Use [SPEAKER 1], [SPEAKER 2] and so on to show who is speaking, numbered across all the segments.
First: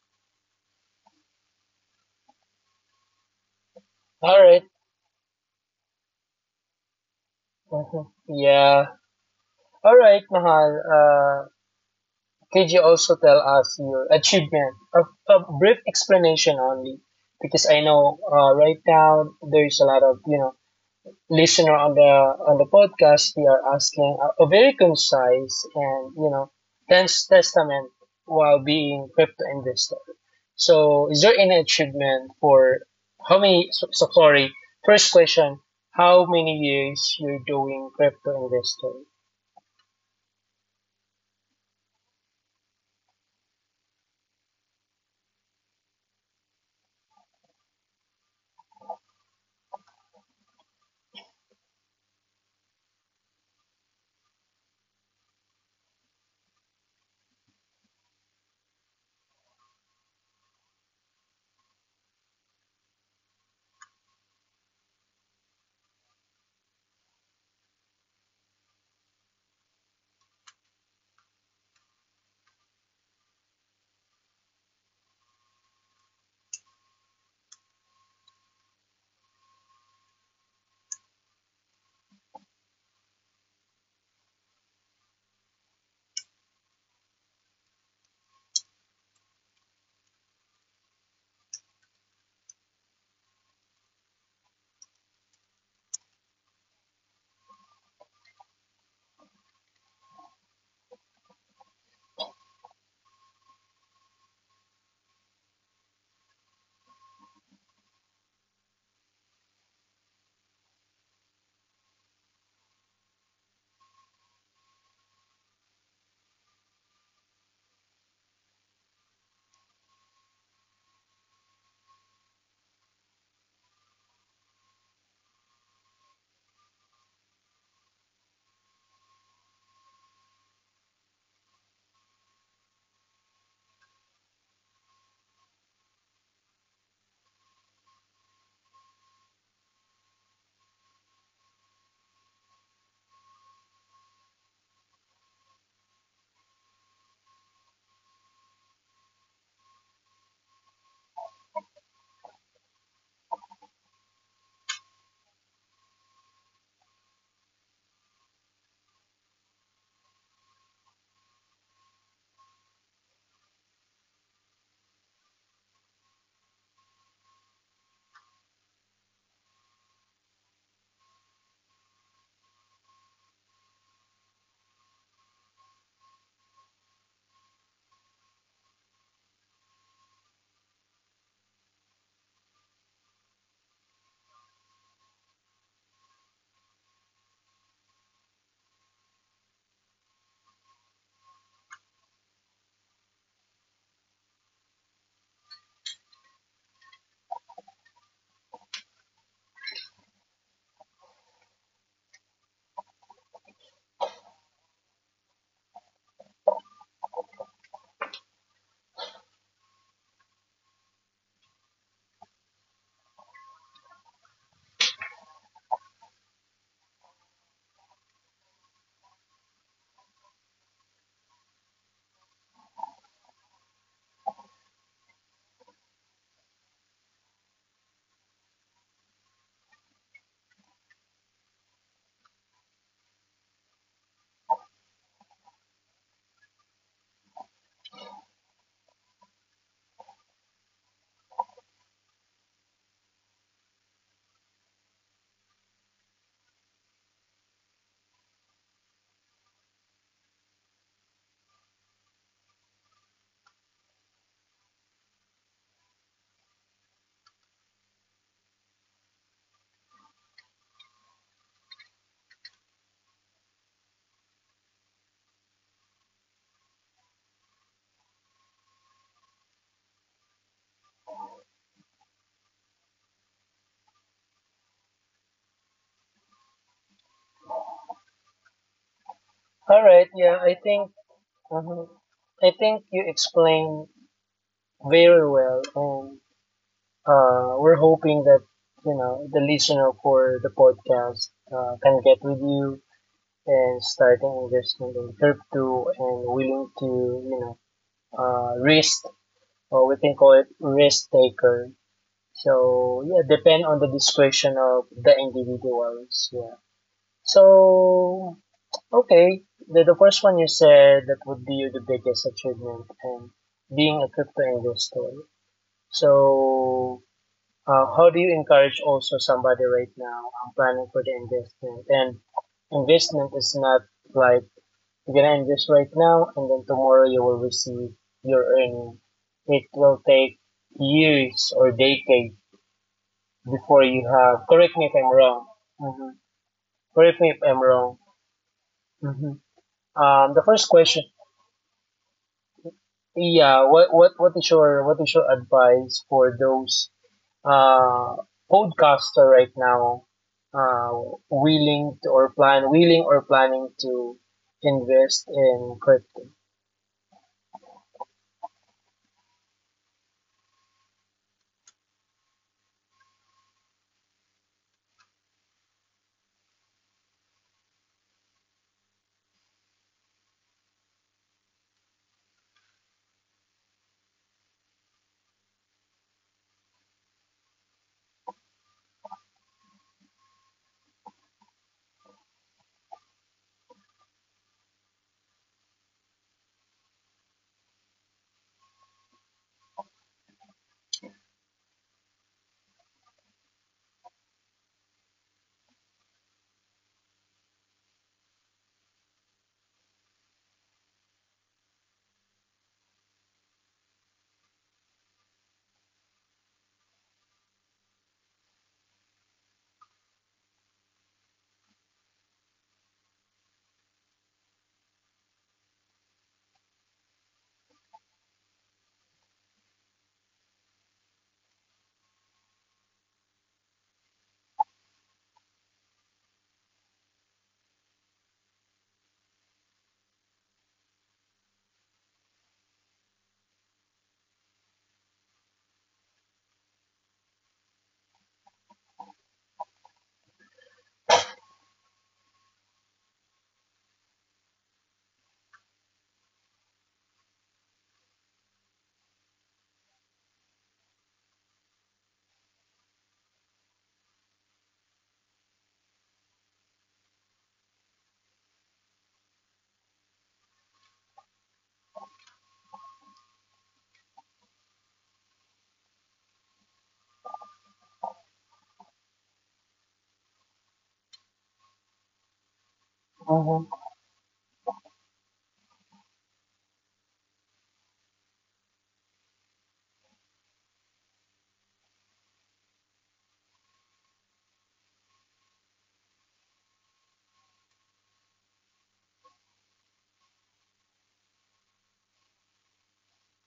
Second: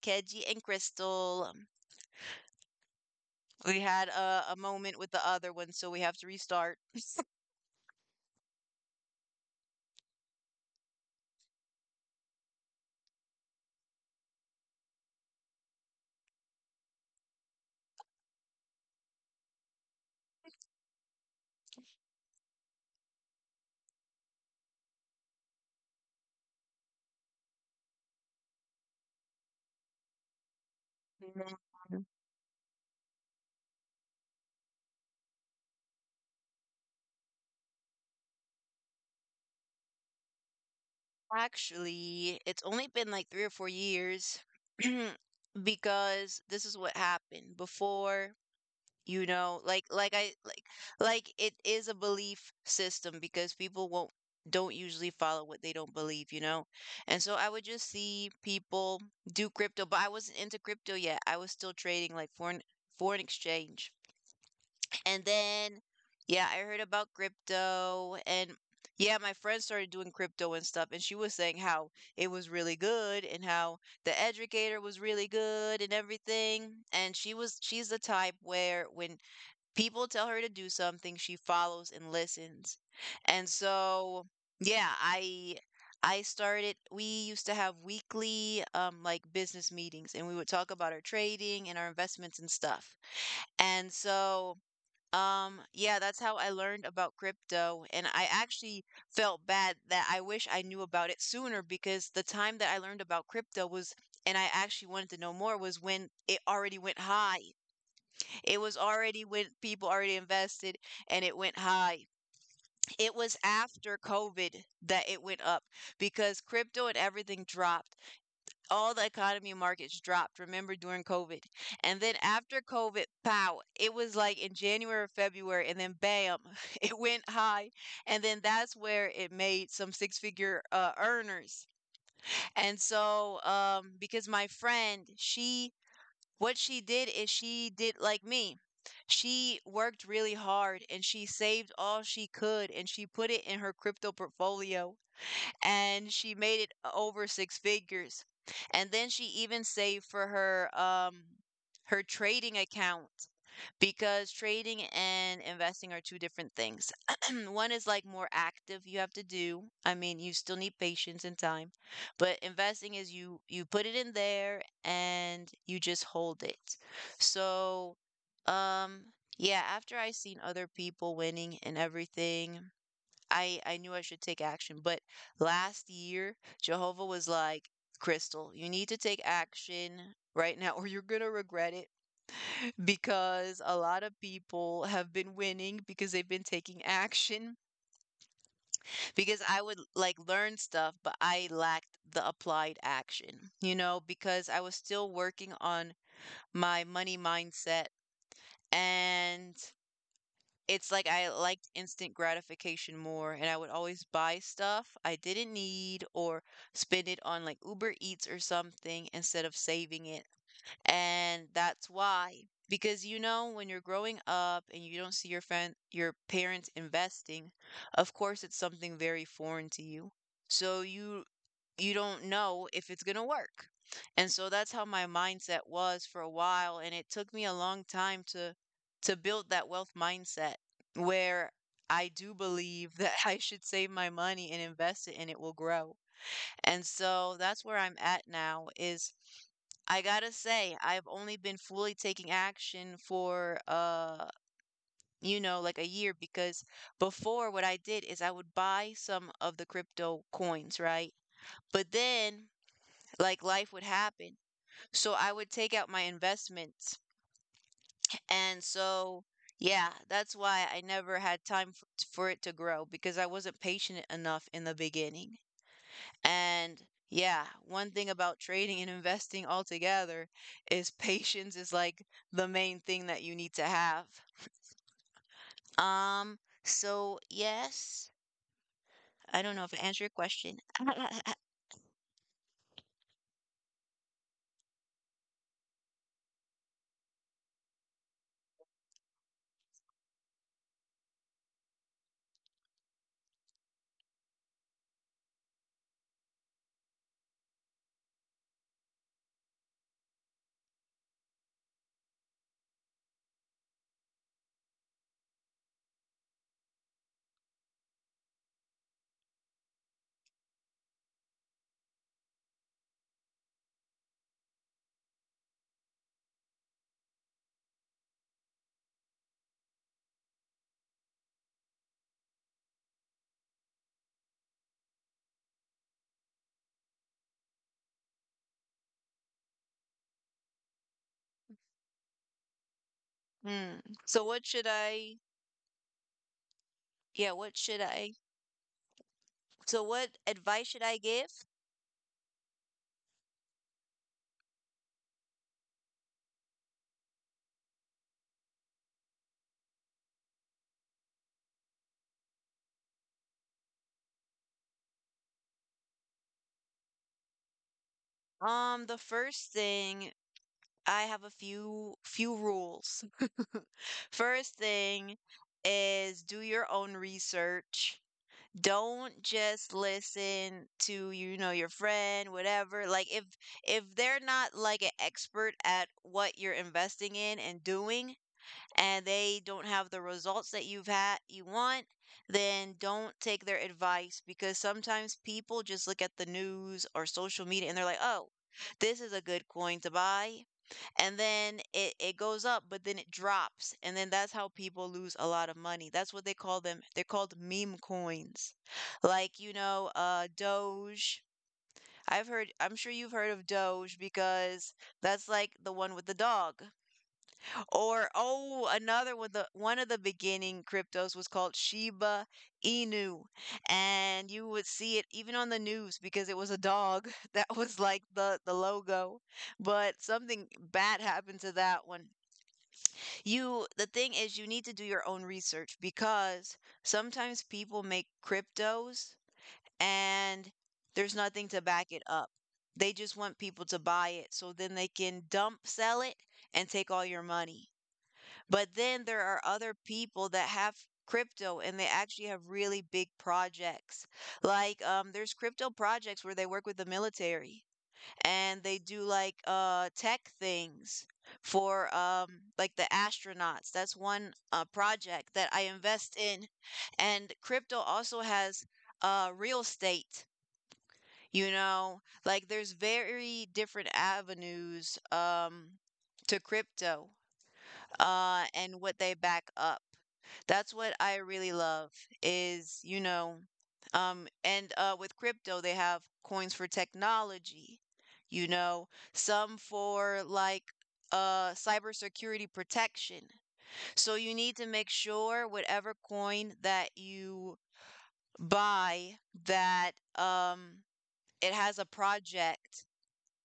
[SPEAKER 1] Keji and Crystal. We had
[SPEAKER 2] All
[SPEAKER 1] a
[SPEAKER 2] right.
[SPEAKER 1] moment with the other one, so we have to restart.
[SPEAKER 2] Mhm. Yeah. All right, Mahal. Could you also tell us your achievement? A brief explanation only, because I know right now there's a lot of listener on the podcast. We are asking a very concise and dense testament while being crypto investor. So, is there any
[SPEAKER 1] Mhm.
[SPEAKER 2] achievement for how many? So sorry. First question: how many years you're doing crypto investing?
[SPEAKER 1] Actually, it's only been like 3 or 4 years because this is what happened. Before, you know like I like it is a belief system because people won't don't usually follow what they don't believe, and so I would just see people do crypto, but I wasn't into crypto yet. I was still trading like foreign exchange. And then yeah, I heard about crypto. And yeah, my friend started doing crypto and stuff, and she was saying how it was really good and how the educator was really good and everything. And she's the type where when people tell her to do something, she follows and listens. And so, yeah, I started. We used to have weekly like business meetings, and we would talk about our trading and our investments and stuff. And so, yeah, that's how I learned about crypto. And I actually felt bad that I wish I knew about it sooner, because the time that I learned about crypto was and I actually wanted to know more was when it already went high. It was already when people already invested and it went high. It was after COVID that it went up because crypto and everything dropped. All the economy and markets dropped, remember, during COVID. And then after COVID, pow, it was like in January or February, and then bam, it went high. And then that's where it made some six figure earners. And so, because my friend, she what she did is she did like me. She worked really hard and she saved all she could and she put it in her crypto portfolio, and she made it over six figures. And then she even saved for her her trading account, because trading and investing are two different things. One is like more active, you have to do. I mean, you still need patience and time. But investing is you put it in there and you just hold it. So, um yeah, after I seen other people winning and everything, I knew I should take action, but last year Jehovah was like, "Crystal, you need to take action. Right now, or you're gonna regret it because a lot of people have been winning because they've been taking action." Because I would like learn stuff, but I lacked the applied action, you know, because I was still working on my money mindset. And it's like I liked instant gratification more, and I would always buy stuff I didn't need or spend it on like Uber Eats or something instead of saving it. And that's why. Because you know, when you're growing up and you don't see your friend your parents investing, of course it's something very foreign to you. So you don't know if it's gonna work. And so that's how my mindset was for a while, and it took me a long time to build that wealth mindset where I do believe that I should save my money and invest it and it will grow. And so that's where I'm at now is I gotta say, I've only been fully taking action for you know like a year, because before what I did is I would buy some of the crypto coins, right? But then like life would happen. So I would take out my investments. And so yeah, that's why I never had time for it to grow, because I wasn't patient enough in the beginning. And yeah, one thing about trading and investing altogether is patience is like the main thing that you need to have. Um, so yes, I
[SPEAKER 2] All
[SPEAKER 1] don't know
[SPEAKER 2] right.
[SPEAKER 1] if I
[SPEAKER 2] Yeah,
[SPEAKER 1] answered your question.
[SPEAKER 2] uh I think you explained very well, and we're hoping that you know the listener for the podcast can get with you and starting investment in crypto and willing to risk, or we can call it risk taker. So yeah, depend on the discretion of the individuals. Yeah. So okay, the first one you said that would be the biggest achievement and being a crypto investor. So how do you encourage also somebody right now? I'm planning for the investment, and investment is not like you can earn this right now, and then tomorrow you will receive your earning. It will take years or decades before
[SPEAKER 1] Hmm.
[SPEAKER 2] you
[SPEAKER 1] So
[SPEAKER 2] have.
[SPEAKER 1] what
[SPEAKER 2] Correct
[SPEAKER 1] should
[SPEAKER 2] me if I'm
[SPEAKER 1] I,
[SPEAKER 2] wrong. Mm-hmm. Correct me if
[SPEAKER 1] yeah,
[SPEAKER 2] I'm
[SPEAKER 1] what should
[SPEAKER 2] wrong.
[SPEAKER 1] I, so
[SPEAKER 2] Mm-hmm.
[SPEAKER 1] what
[SPEAKER 2] The first
[SPEAKER 1] advice should
[SPEAKER 2] question.
[SPEAKER 1] I give?
[SPEAKER 2] Yeah, what is your advice for those uh podcaster right now uh willing to or plan willing or planning to invest in crypto?
[SPEAKER 1] The first thing, I have a few rules. First thing is do your own research. Don't just listen to you know your friend whatever, like if they're not like an expert at what you're investing in and doing, and they don't have the results that you've had you want, then don't take their advice, because sometimes people just look at the news or social media and they're like, oh, this is a good coin to buy, and then it goes up but then it drops, and then that's how people lose a lot of money. That's what they call them, they're called meme coins, like you know doge. I've heard, I'm sure you've heard of doge, because that's like the one with the dog. Or oh, another one, the one of the beginning cryptos was called shiba inu, and you would see it even on the news because it was a dog that was like the logo. But something bad happened to that one. You, the thing is, you need to do your own research because sometimes people make cryptos and there's nothing to back it up. They just want people to buy it so then they can dump sell it and take all your money. But then there are other people that have crypto and they actually have really big projects. Like there's crypto projects where they work with the military, and they do like tech things for like the astronauts. That's one project that I invest in. And crypto also has real estate, you know, like there's very different avenues to crypto, and what they back up. That's what I really love is, you know,
[SPEAKER 2] Mm-hmm.
[SPEAKER 1] and with crypto, they have coins for technology, you know, some for like cybersecurity protection. So you need to make sure whatever coin that you buy that um, it has a project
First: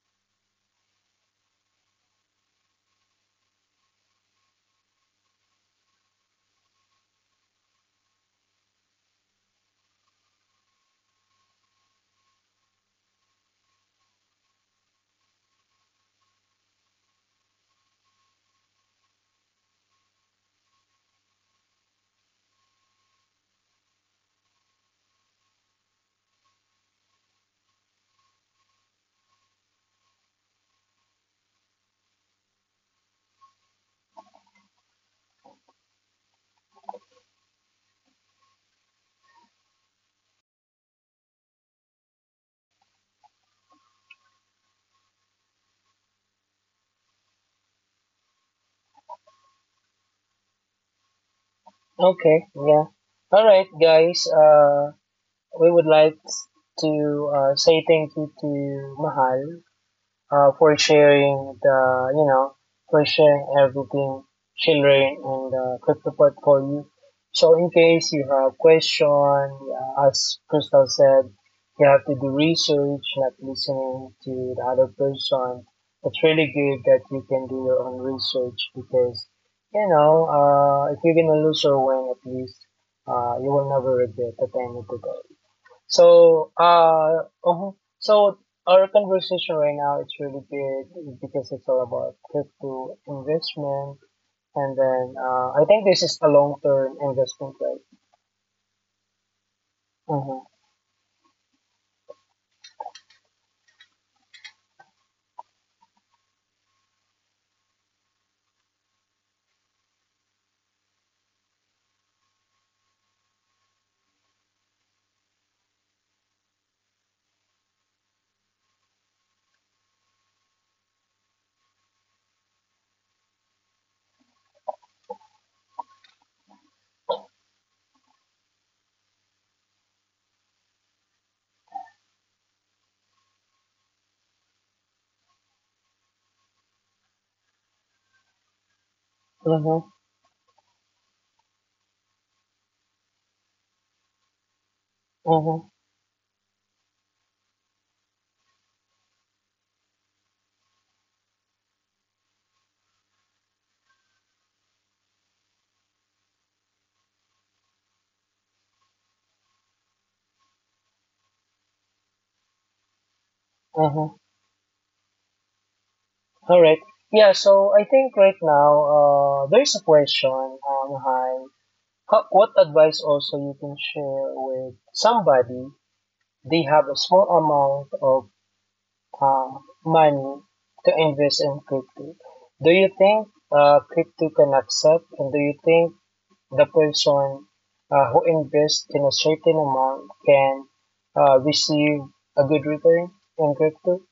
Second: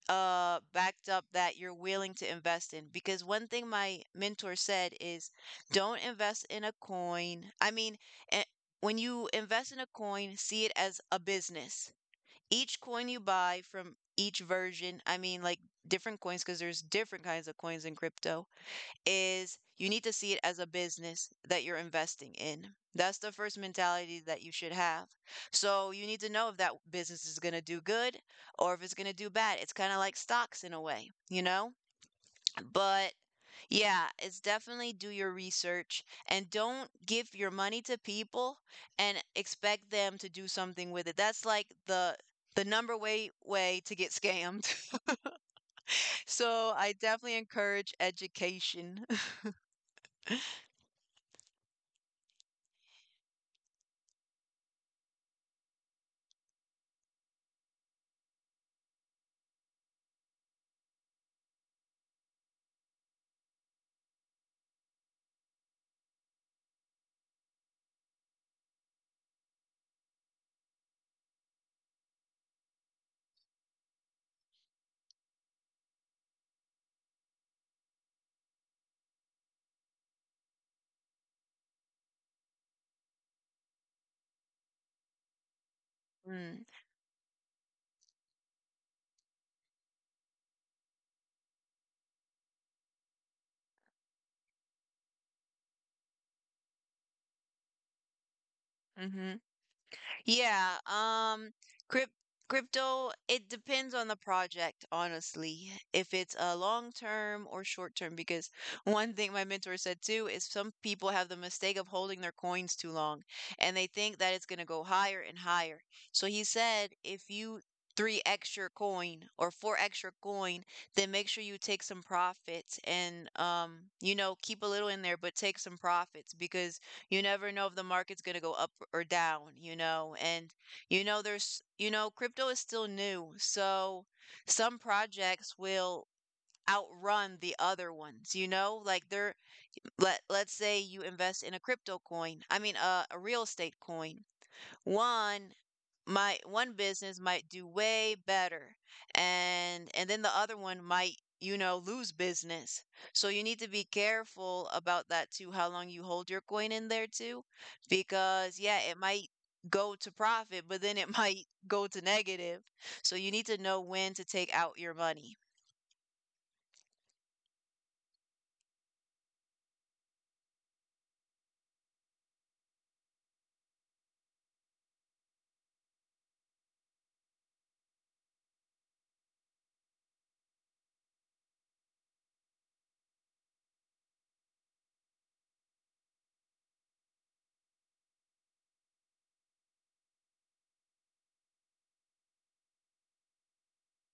[SPEAKER 1] backed up that you're willing to invest in, because one thing my mentor said is don't invest in a coin, I mean eh, when you invest in a coin, see it as a business. Each coin you buy from each version, I mean like different coins, because there's different kinds of coins in crypto, is you need to see it as a business that you're investing in. That's the first mentality that you should have. So you need to know if that business is going to do good, or if it's going to do bad. It's kind of like stocks in a way, you know? But yeah, it's definitely do your research, and don't give your money to people and expect them to do something with it. That's like the number way to get scammed. So I definitely encourage education.
[SPEAKER 2] Okay, yeah. All right, guys. We would like to say thank you to Mahal for sharing the you know for sharing everything she learned in the crypto portfolio. So in case you have question, yeah, as Crystal said, you have to do research, not listening to the other person. It's really good that you can do your own research because if you're gonna lose or win, at least you will never regret the time you took. So, so our conversation right now is really good because it's all about crypto investment, and then I think this is a long-term investment, right?
[SPEAKER 1] Mm-hmm.
[SPEAKER 2] Mm-hmm.
[SPEAKER 1] Yeah, crypt crypto, it depends on the project, honestly, if it's a long term or short term, because one thing my mentor said too is some people have the mistake of holding their coins too long and they think that it's going to go higher and higher. So he said, if you three extra coin or four extra coin, then make sure you take some profits and you know, keep a little in there, but take some profits, because you never know if the market's going to go up or down, you know? And, you know, there's, you know, crypto is still new. So some projects will outrun the other ones, you know? Like they're,
[SPEAKER 2] Mm-hmm.
[SPEAKER 1] let's say you invest in a crypto coin, I mean, a real estate coin. One
[SPEAKER 2] Mm-hmm.
[SPEAKER 1] my one business might do way better, and then the other one might you know lose business. So you need to be careful about that too, how long you hold your coin in there too, because yeah, it might go to profit, but then it might go to negative. So you need to know when
[SPEAKER 2] Mm-hmm.
[SPEAKER 1] to take out your money.
[SPEAKER 2] All right. Yeah. So I think right now, there's a question. Hi. What advice also you can share with somebody? They have a small amount of uh, money to invest in crypto. Do you think crypto can accept, and do you think the person who invests in a certain amount can receive a good return in crypto?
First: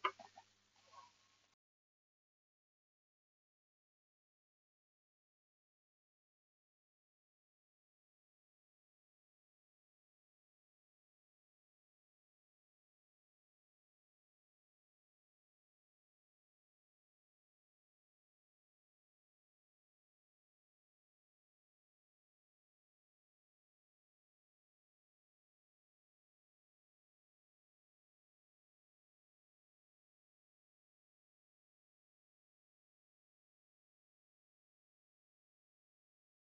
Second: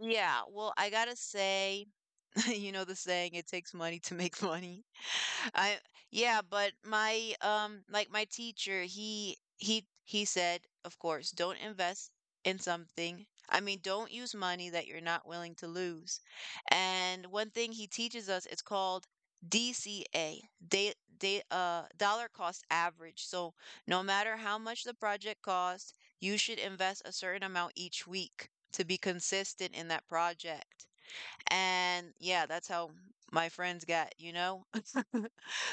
[SPEAKER 1] Yeah, well, I gotta say you know the saying, it takes money to make money. I yeah, but my like my teacher, he said of course don't invest in something, I mean don't use money that you're not willing to lose. And one thing he teaches us, it's called DCA, day, day dollar cost average. So no matter how much the project costs, you should invest a certain amount each week to be consistent in that project. And yeah, that's how my friends got, you know?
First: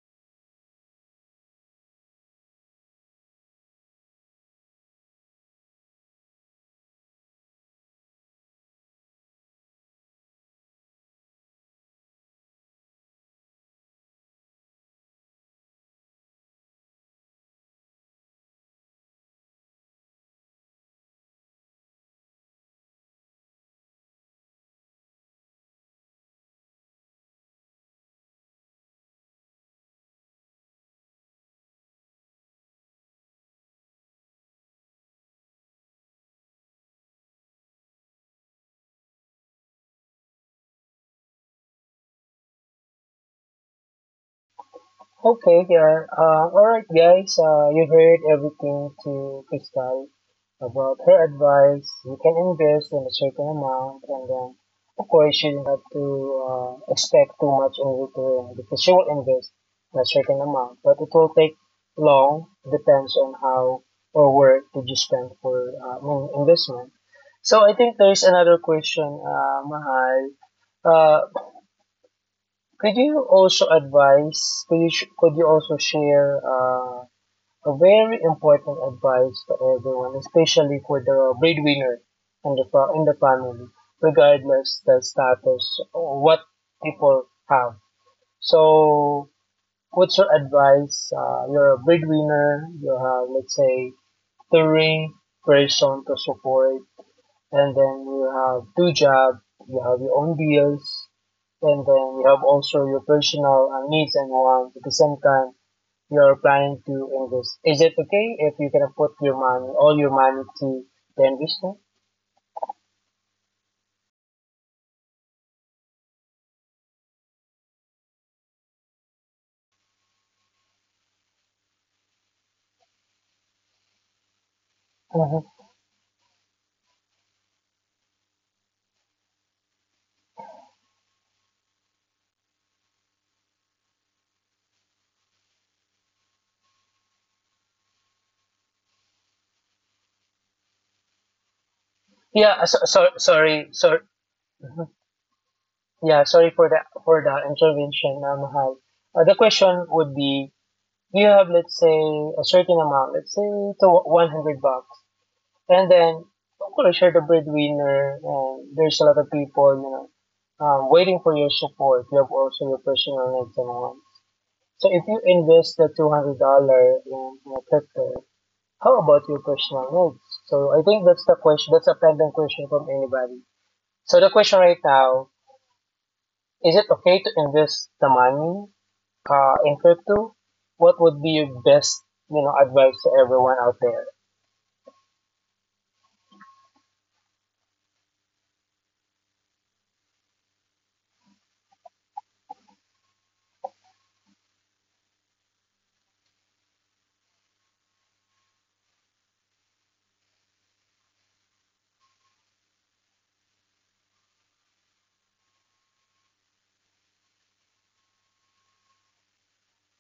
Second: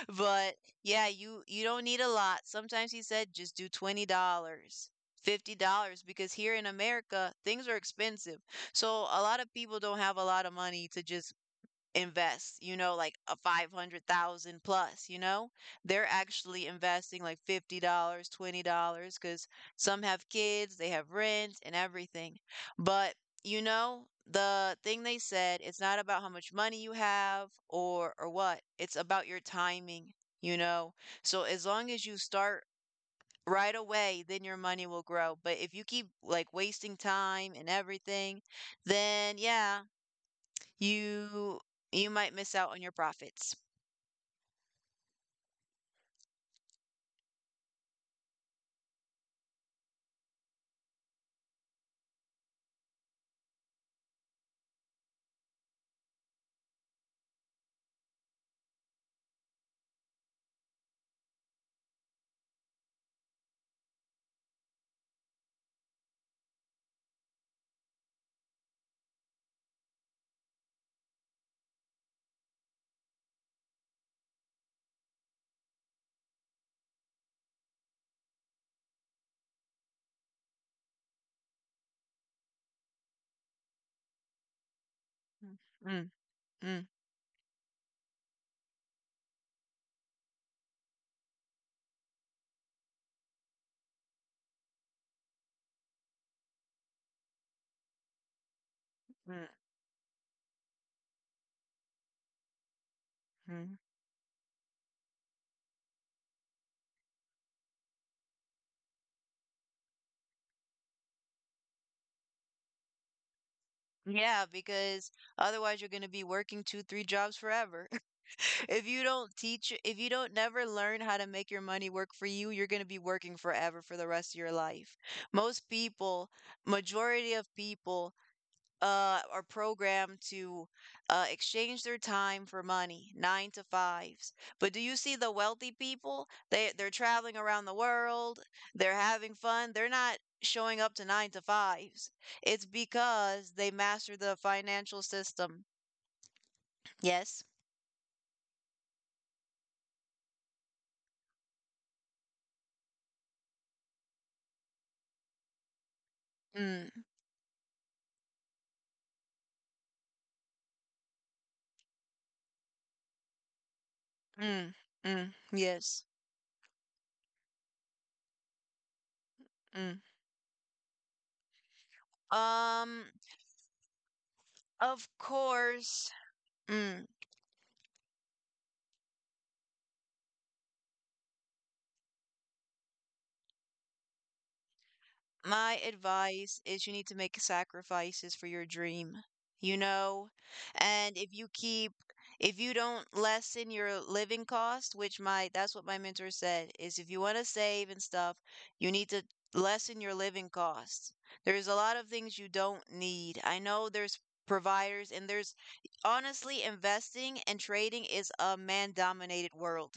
[SPEAKER 1] But yeah, you don't need a lot. Sometimes he said just do $20, $50 because here in America, things are expensive. So a lot of people don't have a lot of money to just invest, you know, like a 500,000 plus, you know? They're actually investing like $50, $20 cuz some have kids, they have rent and everything. But, you know, the thing they said, it's not about how much money you have or what. It's about your timing, you know? So as long as you start right away, then your money will grow. But if you keep like wasting time and everything, then yeah, you you might miss out on your profits.
[SPEAKER 2] Okay, yeah. Alright, guys. You heard everything to Crystal about her advice. You can invest in a certain amount, and then, of course, you don't have to expect too much in return because she will invest a certain amount, but it will take long. Depends on how or where did you spend for investment. So I think there's another question, Mahal. Uh, could you also advise, could you also share a very important advice to everyone, especially for the breadwinner in the, in the family, regardless the
[SPEAKER 1] Mm,
[SPEAKER 2] status
[SPEAKER 1] mm,
[SPEAKER 2] or what
[SPEAKER 1] mm,
[SPEAKER 2] people have? So, what's your advice? You're a breadwinner, you have, let's say, three person to support, and then you have two
[SPEAKER 1] mm,
[SPEAKER 2] jobs, you have your own bills, and then you have also your
[SPEAKER 1] mm.
[SPEAKER 2] personal needs and wants at the same time. You are planning to invest. Is it okay if you can put your money, all your money to the investment?
[SPEAKER 1] Yeah, because otherwise you're going to be working two, three jobs forever. If you don't teach, if you don't never learn how to make your money work for you, you're going to be working forever for the rest of your life. Most
[SPEAKER 2] Hmm.
[SPEAKER 1] people, majority of people are programmed to exchange their time for money, nine to fives. But do you see the wealthy people? They're traveling around the world. They're having fun. They're not showing up to nine to fives. It's
[SPEAKER 2] Yeah,
[SPEAKER 1] because they master the
[SPEAKER 2] sorry.
[SPEAKER 1] financial
[SPEAKER 2] Mhm.
[SPEAKER 1] system.
[SPEAKER 2] Yeah, sorry for the
[SPEAKER 1] Yes.
[SPEAKER 2] intervention, Mahal. The question would be, you have let's say a certain amount, let's say to 100 bucks. And then
[SPEAKER 1] Mm,
[SPEAKER 2] don't call yourself a breadwinner. And there's a lot of people, you know, waiting for your support. You have also your personal needs and wants.
[SPEAKER 1] mm, mm,
[SPEAKER 2] So if you
[SPEAKER 1] yes.
[SPEAKER 2] invest the $200 in you know, crypto, how about your
[SPEAKER 1] Mm.
[SPEAKER 2] personal needs? So I think that's the question. That's a pending
[SPEAKER 1] Um,
[SPEAKER 2] question from anybody. So the question
[SPEAKER 1] of
[SPEAKER 2] right now
[SPEAKER 1] course. Mm.
[SPEAKER 2] is: it okay to invest the money in crypto? What would be your best, you know, advice to everyone out there?
[SPEAKER 1] My advice is you need to make sacrifices for your dream, you know? And if you don't lessen your living cost, which that's what my mentor said, is if you want to save and stuff, you need to lessen your living costs. There's a lot of things you don't need. I know there's providers and there's honestly investing and trading is a man dominated world,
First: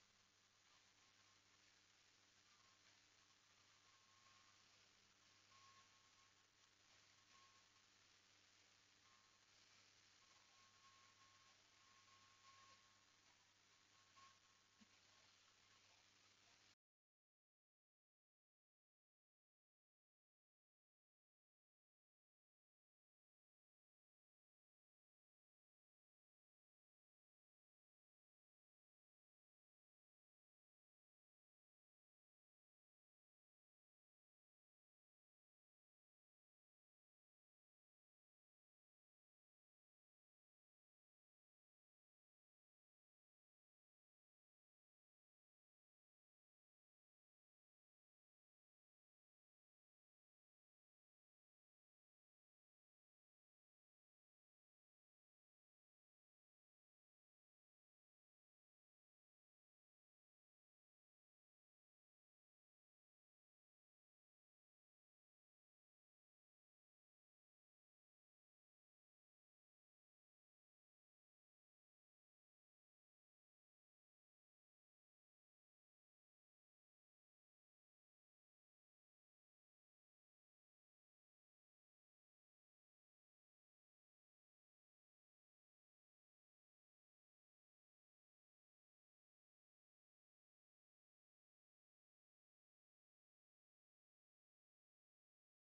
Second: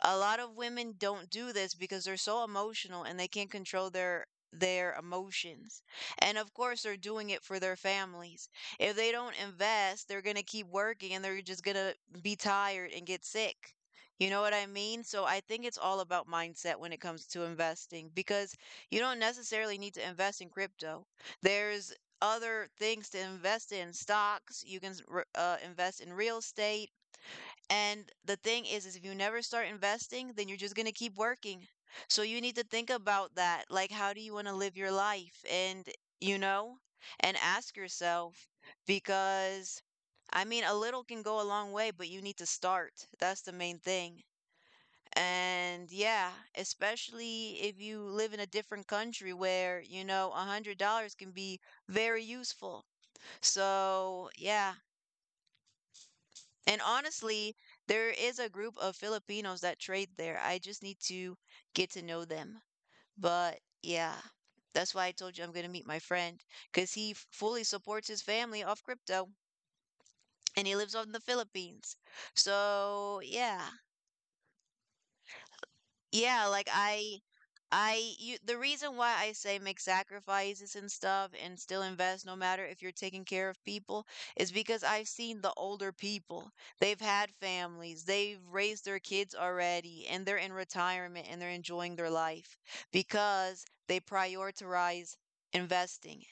[SPEAKER 1] a lot of women don't do this because they're so emotional and they can't control their emotions. And of course they're doing it for their families. If they don't invest, they're going to keep working and they're just going to be tired and get sick. You know what I mean? So I think it's all about mindset when it comes to investing because you don't necessarily need to invest in crypto. There's other things to invest in: stocks, you can invest in real estate. And the thing is if you never start investing, then you're just going to keep working. So you need to think about that. Like, how do you want to live your life? And, you know, and ask yourself because, I mean, a little can go a long way, but you need to start. That's the main thing. And yeah, especially if you live in a different country where, you know, a $100 can be very useful. So yeah, and honestly, there is a group of Filipinos that trade there. I just need to get to know them. But yeah, that's why I told you I'm going to meet my friend because fully supports his family off crypto, and he lives on the Philippines. So yeah, yeah, like I you the reason why I say make sacrifices and stuff and still invest no matter if you're taking care of people is because I've seen the older people. They've had families, they've raised their kids already, and they're in retirement and they're enjoying their life because they prioritize investing.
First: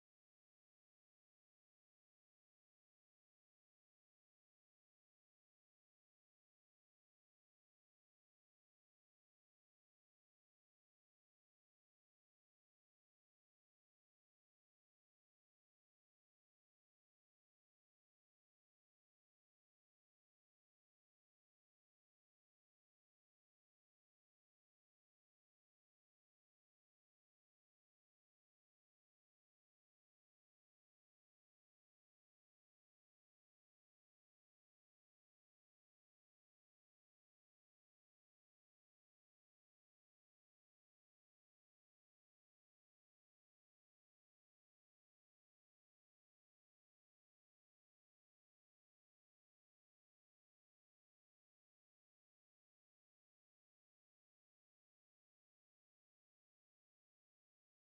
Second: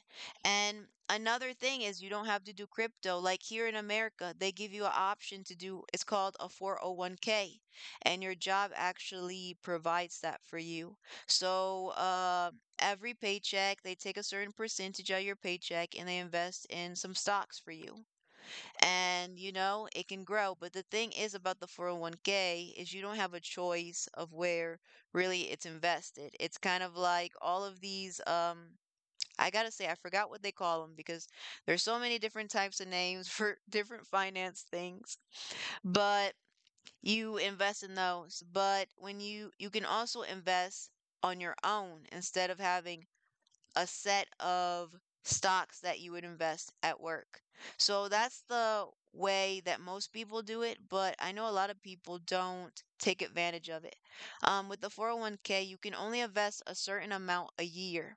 [SPEAKER 1] And another thing is you don't have to do crypto. Like here in America, they give you an option to do, it's called a 401k, and your job actually provides that for you. So, every paycheck, they take a certain percentage of your paycheck and they invest in some stocks for you. And, you know, it can grow. But the thing is about the 401k is you don't have a choice of where really it's invested. It's kind of like all of these, I gotta say, I forgot what they call them because there's so many different types of names for different finance things. But you invest in those, but when you can also invest on your own instead of having a set of stocks that you would invest at work. So that's the way that most people do it, but I know a lot of people don't take advantage of it. With the 401k you can only invest a certain amount a year.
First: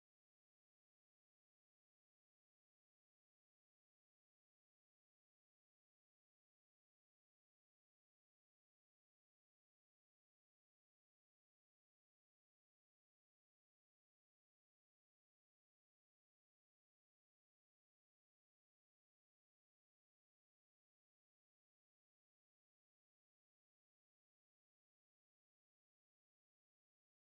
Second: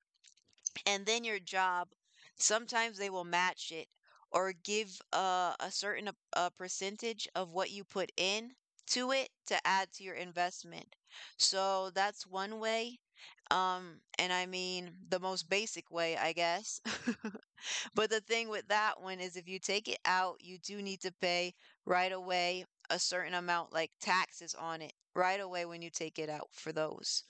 [SPEAKER 1] And then your job, sometimes they will match it, or give a certain a percentage of what you put in to it to add to your investment. So that's one way. And I mean the most basic way, I guess. But the thing with that one is if you take it out, you do need to pay right away a certain amount, like taxes on it, right away when you take it out for those.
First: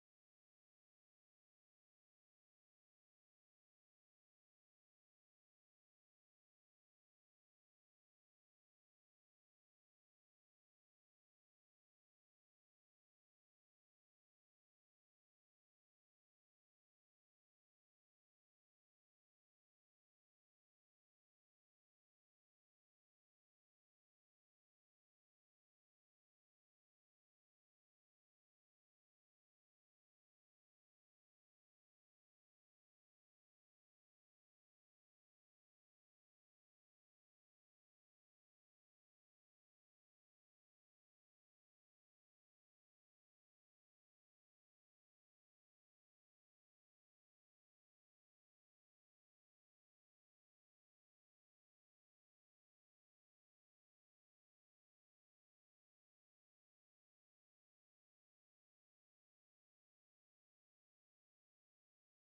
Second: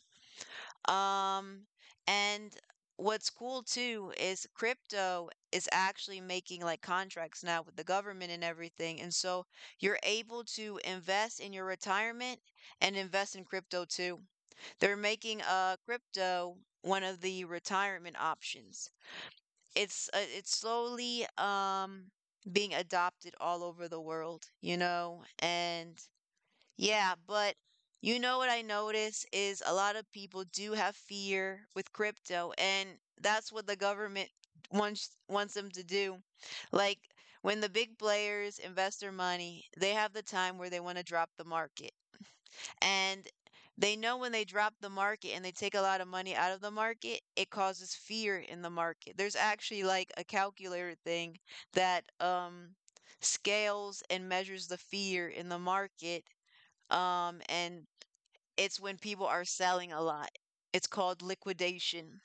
[SPEAKER 1] Um, and what's cool too is crypto is actually making like contracts now with the government and everything. And so you're able to invest in your retirement and invest in crypto too. They're making crypto one of the retirement options. It's slowly being adopted all over the world, you know, and yeah. But you know what I notice is a lot of people do have fear with crypto, and that's what the government wants them to do. Like when the big players invest their money, they have the time where they want to drop the market. And they know when they drop the market and they take a lot of money out of the market, it causes fear in the market. There's actually like a calculator thing that scales and measures the fear in the market. And it's when people are selling a lot. It's called liquidation,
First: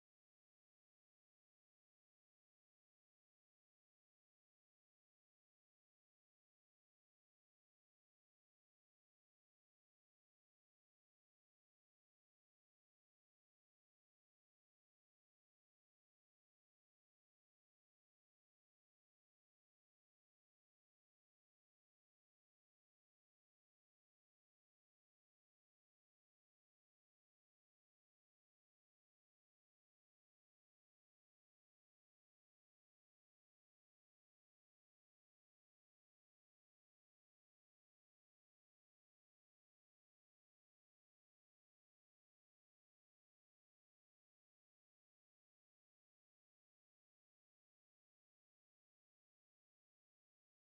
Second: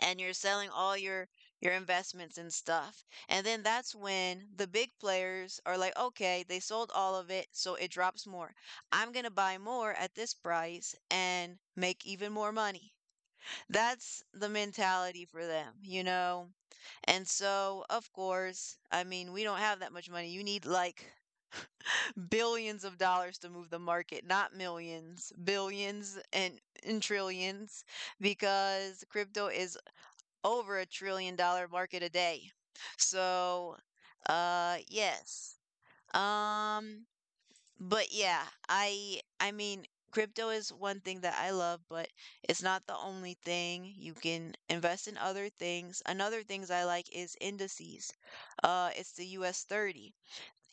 [SPEAKER 1] and you're selling all your investments and stuff. And then that's when the big players are like, okay, they sold all of it, so it drops more. I'm gonna buy more at this price and make even more money. That's the mentality for them, you know? And so, of course, I mean, we don't have that much money. You need like billions of dollars to move the market, not millions, billions, and trillions, because crypto is over $1 trillion market a day. So, yes. Um, but yeah, I mean, crypto is one thing that I love, but it's not the only thing. You can invest in other things. Another things I like is indices. It's the US 30.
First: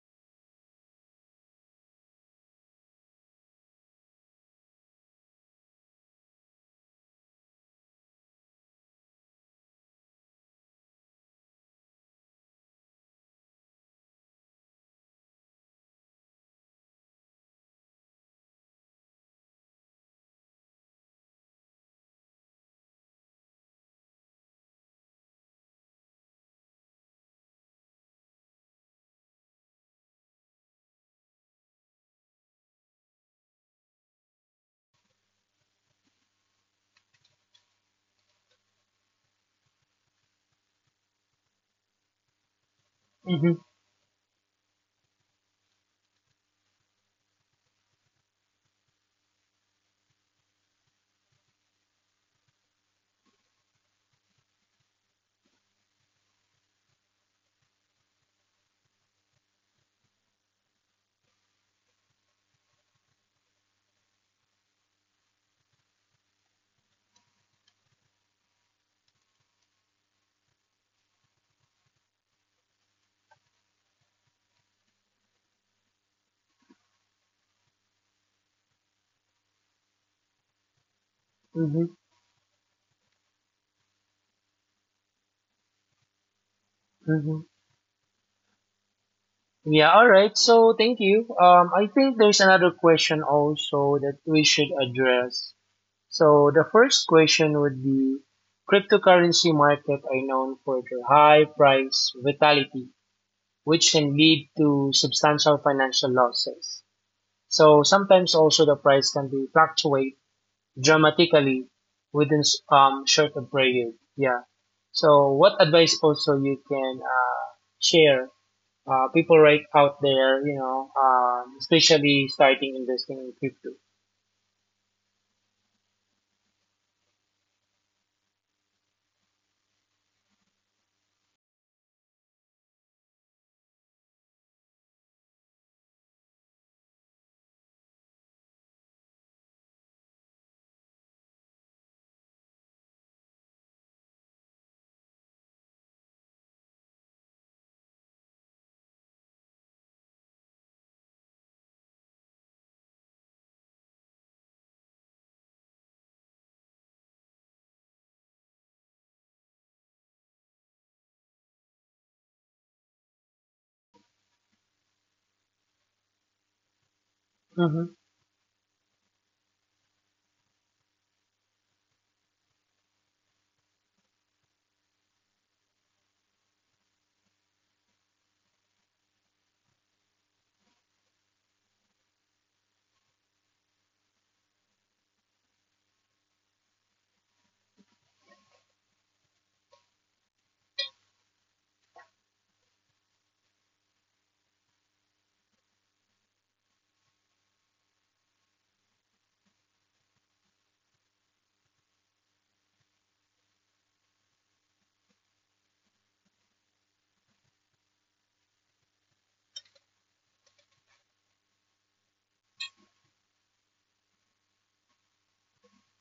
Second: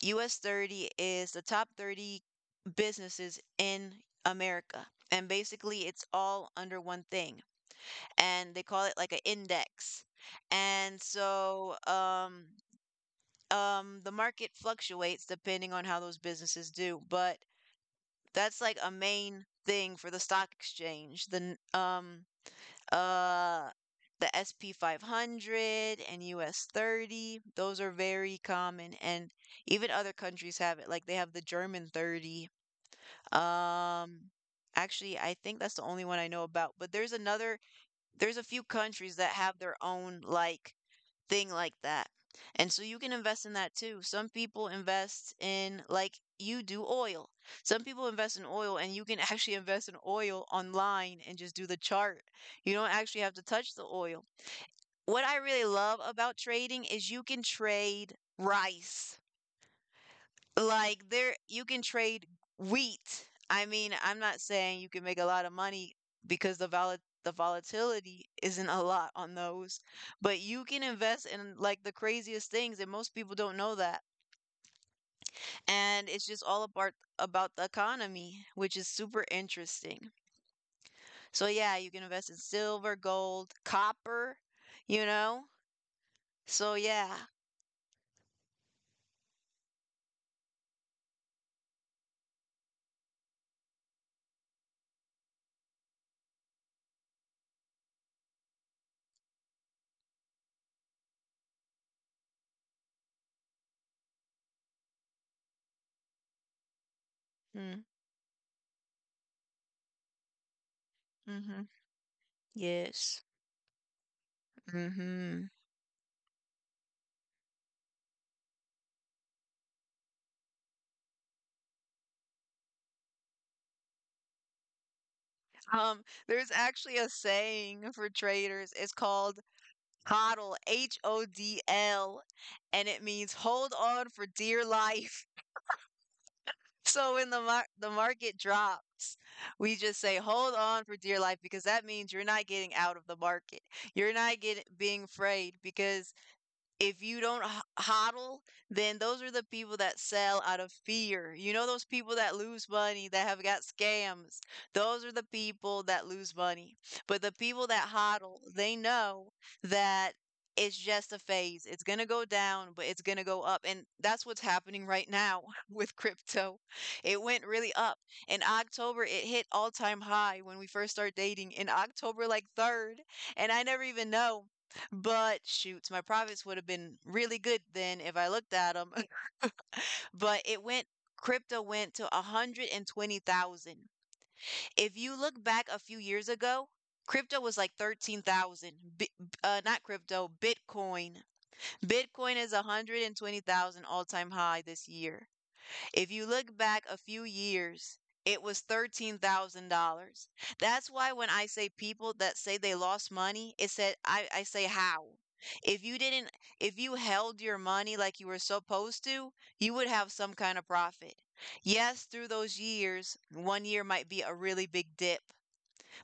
[SPEAKER 1] US 30 is the top 30 businesses in America. And basically, it's all under one thing. And they call it like an index. And so the market fluctuates depending on how those businesses do. But that's like a main thing for the stock exchange. Uh the SP 500 and US 30. Those are very common, and even other countries have it. Like they have the German 30. Um Actually I think that's the only one I know about, but there's a few countries that have their own like thing like that. And so you can invest in
[SPEAKER 2] Mm-hmm,
[SPEAKER 1] that too. Some people invest in, like you do, oil. Some people invest in oil, and you can actually invest in oil online and just do the chart. You don't actually have to touch the oil. What I really love about trading is you can trade rice. Like there you can trade wheat. I mean, I'm not saying you can make a lot of money because the volatility isn't a lot on those, but you can invest in like the craziest things, and most people don't know that. And it's just all about the economy, which is super interesting. So yeah,
[SPEAKER 2] mm-hmm,
[SPEAKER 1] you can invest in silver, gold, copper, you know? So yeah.
[SPEAKER 2] mm-hmm. Yeah, all right. So thank you. I think there's another question also that we should address. So the first question would be cryptocurrency market are known for their high price vitality, which can lead to substantial financial losses. So
[SPEAKER 1] Mm,
[SPEAKER 2] sometimes also the price can be fluctuate
[SPEAKER 1] mm-hmm.
[SPEAKER 2] dramatically within
[SPEAKER 1] Yes.
[SPEAKER 2] short of period. Yeah. So
[SPEAKER 1] Mm-hmm.
[SPEAKER 2] what advice also you can share people right out there, you know, especially starting investing in crypto.
[SPEAKER 1] Um, there's actually a saying for traders. It's called HODL, H O D L, and it means hold on for dear life. So when the market drops, we just say hold on for dear life because that means you're not getting out of the market. You're not getting being afraid because if you don't hodl, then those are the people that sell out of fear. You know those people that lose money that have got scams. Those are the people that lose money. But the people that hodl, they know that it's just a phase. It's going to go down, but it's going to go up. And that's what's happening right now with crypto. It went really
[SPEAKER 2] Mm-hmm.
[SPEAKER 1] up. In October, it hit all-time high when we first started dating in October like 3rd, and I never even know but shoots, my profits would have been really good then if I looked at them. But it went crypto went to 120,000. If you look back a few years ago, crypto was like 13,000. Bi- Not crypto, Bitcoin. Bitcoin is 120,000 all-time high this year. If you look back a few years, it was $13,000. That's why when I say people that say they lost money, it said, I say how. If you didn't, if you held your money like you were supposed to, you would have some kind of profit. Yes, through those years, one year might be a really big dip,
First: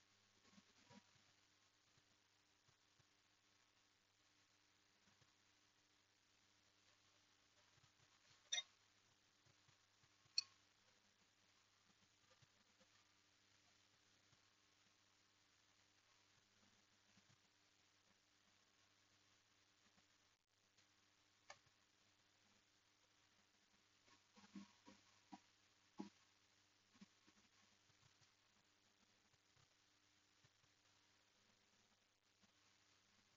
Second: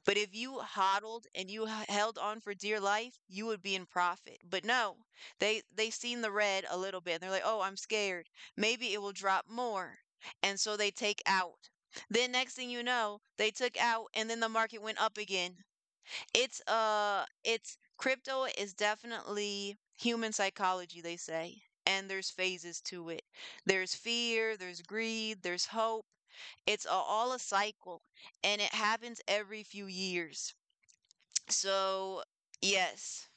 [SPEAKER 1] but if you hodled and you held on for dear life, you would be in profit. But no, they seen the red a little bit and they're like, "Oh, I'm scared. Maybe it will drop more." And so they take out. Then next thing you know, they took out and then the market went up again. It's crypto is definitely human psychology, they say. And there's phases to it. There's fear, there's greed, there's hope. All a cycle and it happens every few years. So, yes,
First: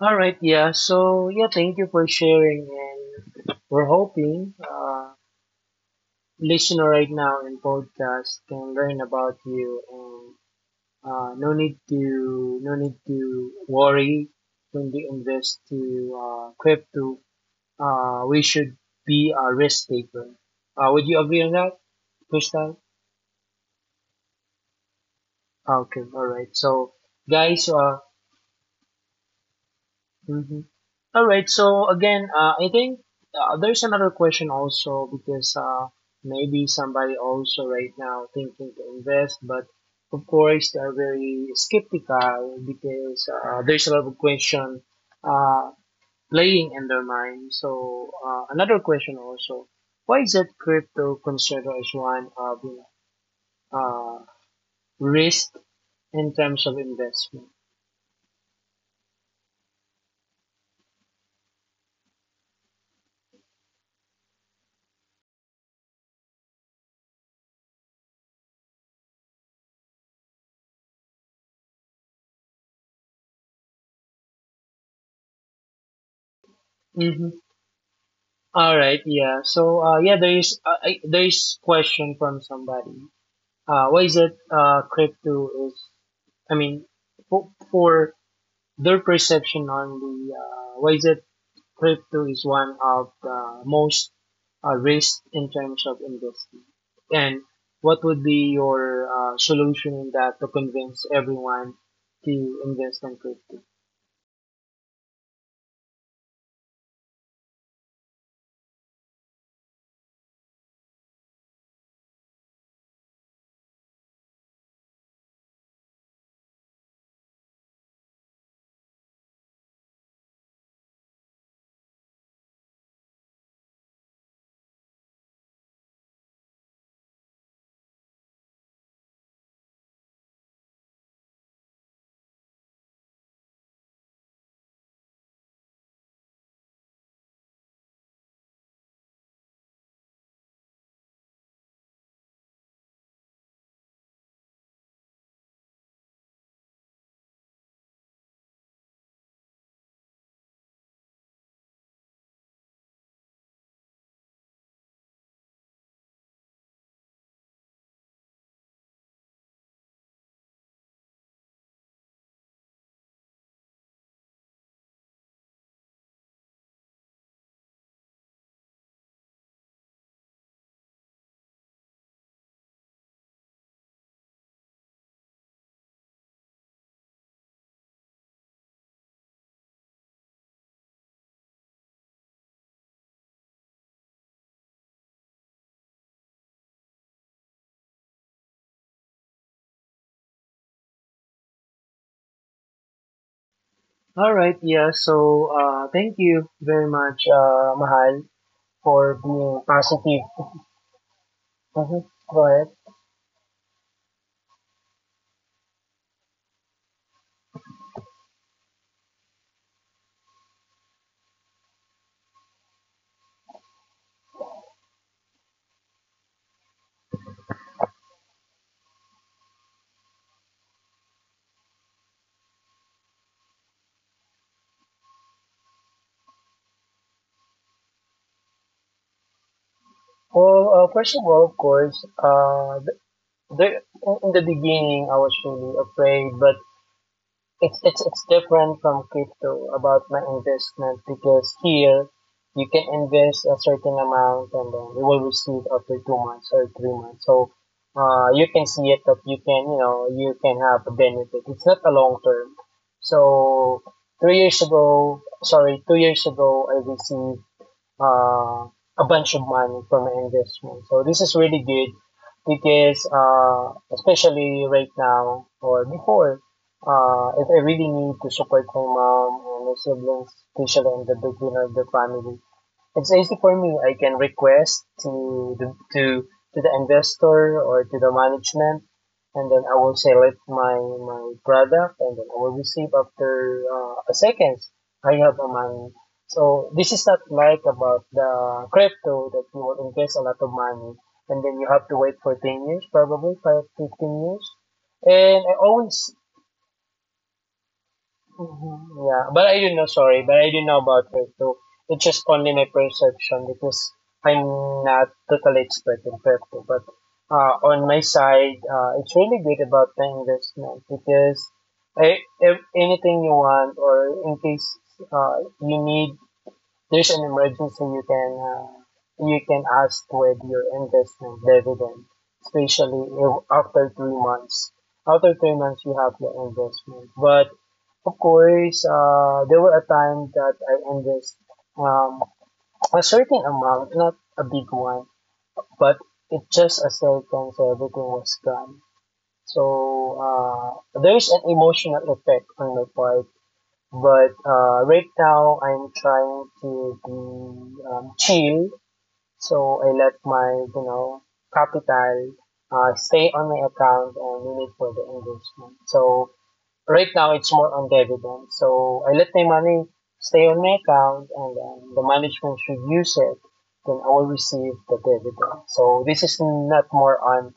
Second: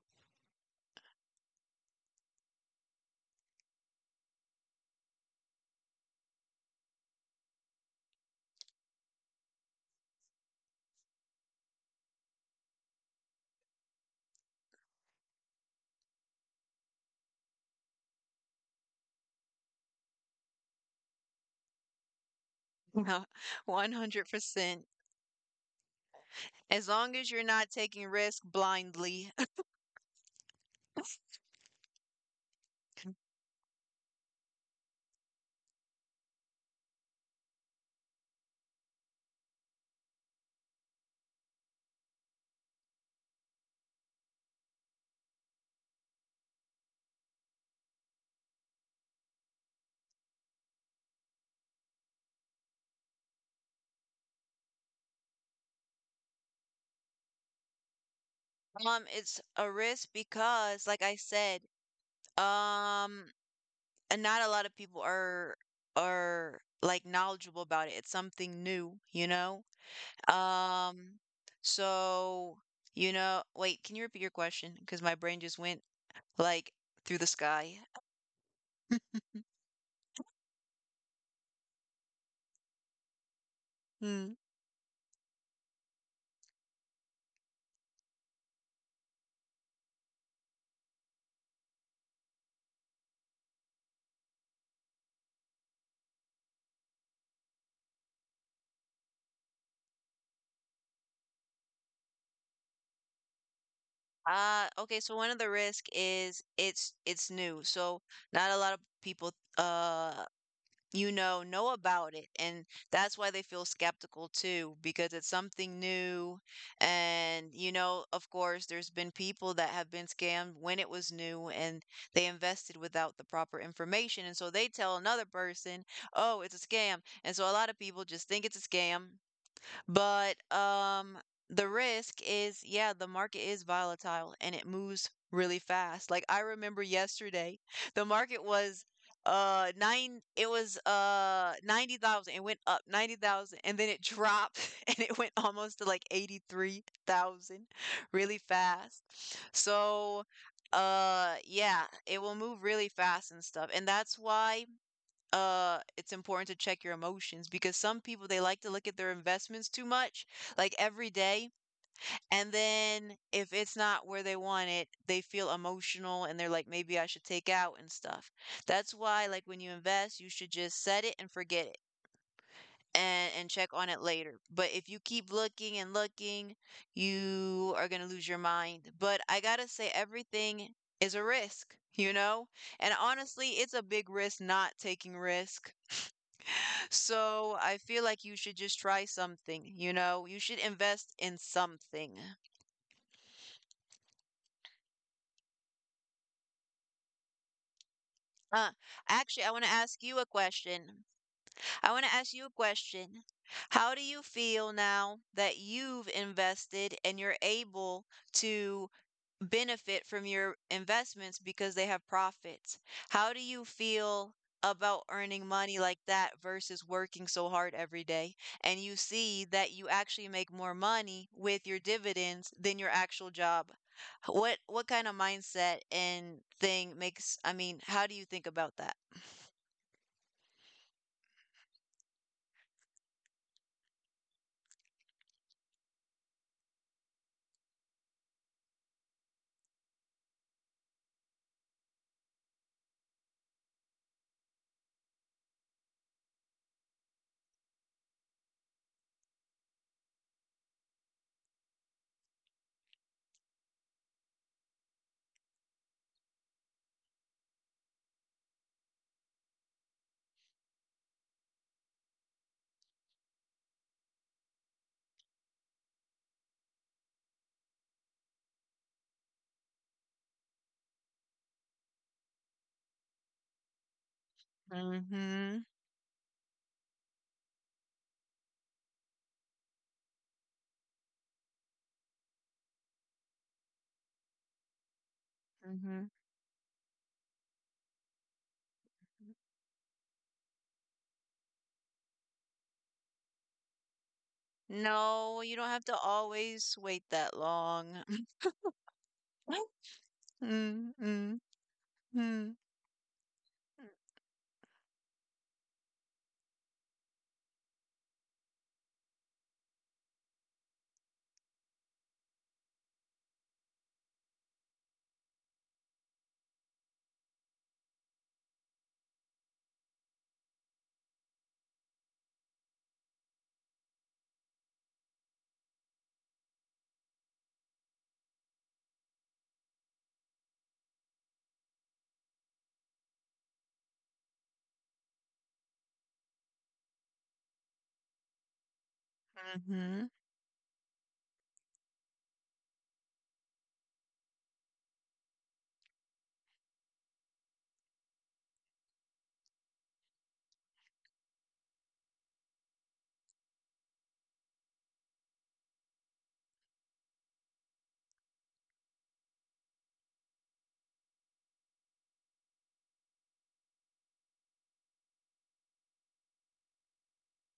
[SPEAKER 2] All right, yeah. So yeah, thank you for sharing, and we're hoping listener right now in podcast can learn about you, and no need to worry when they invest to crypto. We should be a risk taker. Would you agree on that, Crystal?
[SPEAKER 1] 100%.
[SPEAKER 2] Okay, all right.
[SPEAKER 1] As
[SPEAKER 2] So
[SPEAKER 1] long as you're
[SPEAKER 2] guys,
[SPEAKER 1] not taking risk blindly.
[SPEAKER 2] mm-hmm. All right. So again, I think there's another question also because maybe somebody also right now thinking to invest, but of course they're very skeptical because there's a lot of question uh, playing in their mind. So another question also, why is that crypto considered as one of know, uh, risk in terms of investment?
[SPEAKER 1] It's a risk because, like I said, um, and not a lot of people are like knowledgeable about it. It's something new, you know? Um, so, wait, can you repeat your question? Because my brain just went like through
[SPEAKER 2] Mm-hmm.
[SPEAKER 1] the sky.
[SPEAKER 2] All right, yeah. So, yeah, there is there is question from somebody. Why is
[SPEAKER 1] Hmm.
[SPEAKER 2] it crypto is? I mean, for their perception on the why is it crypto is one of the most risk in terms of investing, and what would be your solution in that to convince everyone to invest in crypto?
[SPEAKER 1] Ah, okay, so one of the risk is it's new. So not a lot of people uh know about it, and that's why they feel skeptical too, because it's something new and of course there's been people that have been scammed when it was new and they invested without the proper information, and so they tell another person, "Oh, it's a scam." And so a lot of people just think it's a scam, but the risk is, yeah, the market is volatile and it moves really fast. Like I remember yesterday, the market was nine it was 90,000. It went up 90,000 and then it dropped and it went almost to like 83,000 really fast. So, yeah, it will move really fast and stuff. And that's why it's important to check your emotions, because some people, they like to look at their investments too much, like every day, and then if it's not where they want it, they feel emotional and they're like, maybe I should take out and stuff. That's why, like, when you invest, you should just set it and forget it and check on it later. But if you keep looking and looking, you are going to lose your mind. But I got to say, everything is a risk, and honestly it's a big risk not taking risk, so I feel like you should just try something, you know? You should invest in something.
[SPEAKER 2] All right, yeah. So, thank you very much, Mahal,
[SPEAKER 1] Uh,
[SPEAKER 2] for
[SPEAKER 1] Actually, I
[SPEAKER 2] being
[SPEAKER 1] want to ask you
[SPEAKER 2] positive.
[SPEAKER 1] a question. I
[SPEAKER 2] Mhm.
[SPEAKER 1] want to ask you a
[SPEAKER 2] Correct.
[SPEAKER 1] question. How do you feel now that you've invested and you're able to benefit from your investments because they have profits? How do you feel about earning money like that versus working so hard every day? And you see that you actually make more money with your dividends than your actual job. What kind of mindset and thing makes, I mean, how do you think about that?
[SPEAKER 2] Well, first of all, of course, uh, th- there in the beginning I was really afraid, but it's different from crypto about my investment because here you can invest a certain amount and then you will receive after 2 months or 3 months. So, you can see it that you can you know you can have a benefit. It's not a long term. So 3 years ago, sorry, 2 years ago, I received uh, a bunch of money from an investment. So this is really good because especially right now or before, if I really need to support my mom and my siblings, especially in the beginning of the family, it's easy for me. I can request
[SPEAKER 1] Mm-hmm.
[SPEAKER 2] to to the investor or to the management, and then I will select my product, and then I will receive after a seconds. I have the money.
[SPEAKER 1] Mm-hmm.
[SPEAKER 2] So this is not like about the crypto that you will invest a lot of money and then you have to wait for 10 years, probably 5, 15 years. And
[SPEAKER 1] No,
[SPEAKER 2] I
[SPEAKER 1] you don't have to
[SPEAKER 2] always
[SPEAKER 1] always wait that long.
[SPEAKER 2] Mhm. Yeah, but I didn't know. Sorry, but I didn't know about it.
[SPEAKER 1] Mm-hmm.
[SPEAKER 2] So it's just only
[SPEAKER 1] Mm-hmm.
[SPEAKER 2] my perception because I'm not totally expert in crypto. But on my side, it's really good about the investment because I, if anything you want or in case you need, there's an emergency you can ask with your investment dividend, especially if after 3 months. After 3 months, you have your investment, but of course, there were a time that I invest um, a certain amount, not a big one, but it just a second so everything was gone. So there's an emotional effect on my part, but right now I'm trying to be chill. So I let my you know capital stay on my account and leave it for the investment. So right now, it's more on dividends. So I let my money stay on my account, and the management should use it. Then I will receive the dividend. So this is not more on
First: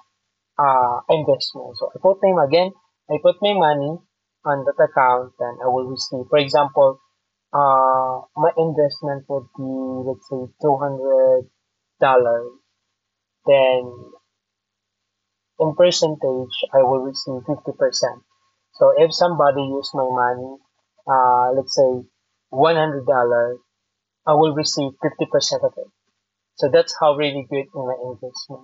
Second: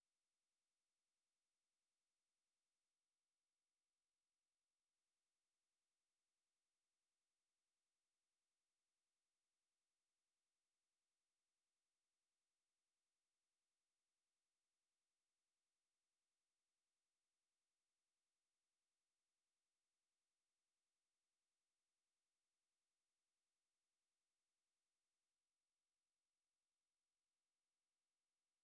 [SPEAKER 2] investment. So I put my again. I put my money on that account, and I will receive. For example, my investment would be let's say $200. Then in percentage, I will receive 50%. So if somebody use my money, let's say $100, I will receive 50% of it. So that's how really good my gets me.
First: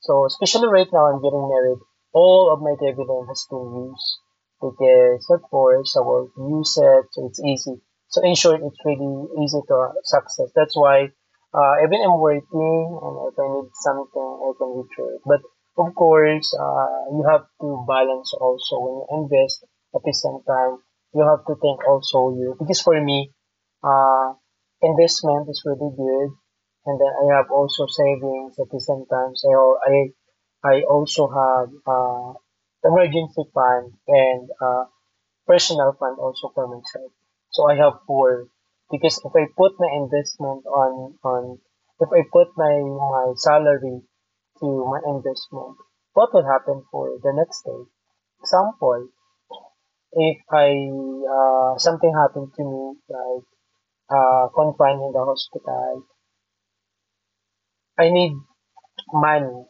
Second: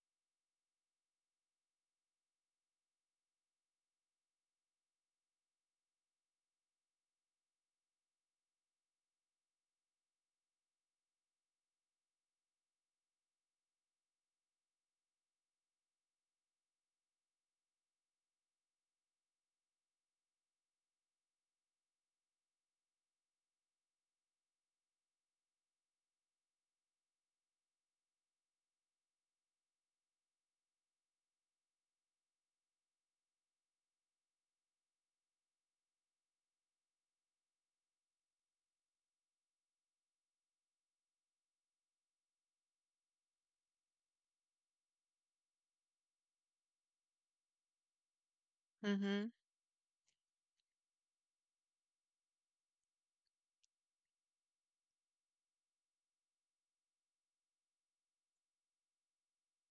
[SPEAKER 2] So especially right now I'm getting married, all of my dividend has been used because of course I will use it, so it's easy. So in short, it's really easy to success. That's why even I'm working and if I need something, I can reach it. But of course, you have to balance also when you invest at the same time. You have to think also you because for me, uh, investment is really good and then I have also savings at the same time. So I also have emergency fund and personal fund also for myself. So I have four because if I put my investment on if I put my salary to my investment, what will happen for the next day? Example,
[SPEAKER 1] Mm-hmm.
[SPEAKER 2] if I something happened to me like confined in the hospital, I need money.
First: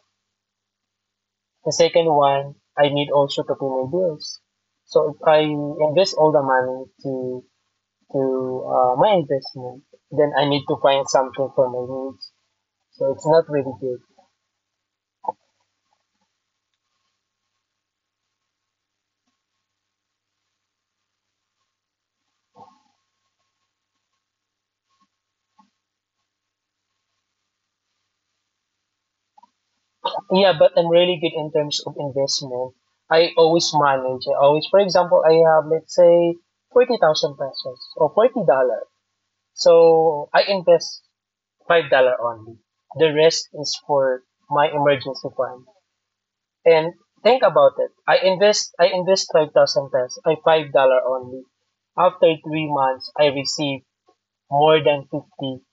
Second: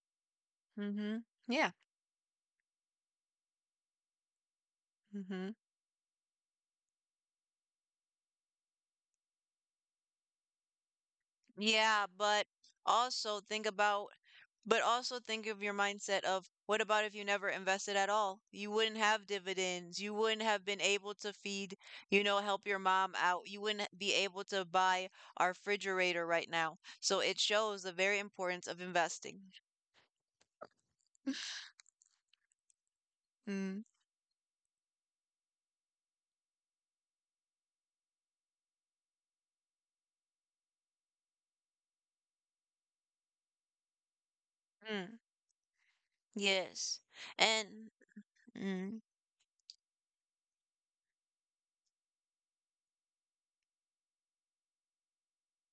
[SPEAKER 1] Hmm. Yeah.
[SPEAKER 2] The second one, I need also to pay my bills. So if I
[SPEAKER 1] Hmm.
[SPEAKER 2] invest all the money to my investment, then I need to find something for my
[SPEAKER 1] Yeah,
[SPEAKER 2] needs.
[SPEAKER 1] but
[SPEAKER 2] So it's
[SPEAKER 1] also
[SPEAKER 2] not really good.
[SPEAKER 1] think of your mindset of what about if you never invested at all? You wouldn't have dividends. You wouldn't have been able to feed, help your mom out. You wouldn't be able to buy our refrigerator right now. So it shows the very importance of investing.
[SPEAKER 2] Yeah, but I'm really good in terms of investment. I always
[SPEAKER 1] Mm.
[SPEAKER 2] manage. I always, for example, I have, let's say, 40,000 pesos or $40. So I invest $5 only. The rest is for my
[SPEAKER 1] Mm.
[SPEAKER 2] emergency fund. And
[SPEAKER 1] Yes.
[SPEAKER 2] think about
[SPEAKER 1] And
[SPEAKER 2] it. I invest I
[SPEAKER 1] mm,
[SPEAKER 2] invest 5,000 pesos, I $5 only. After 3 months, I receive more than fifty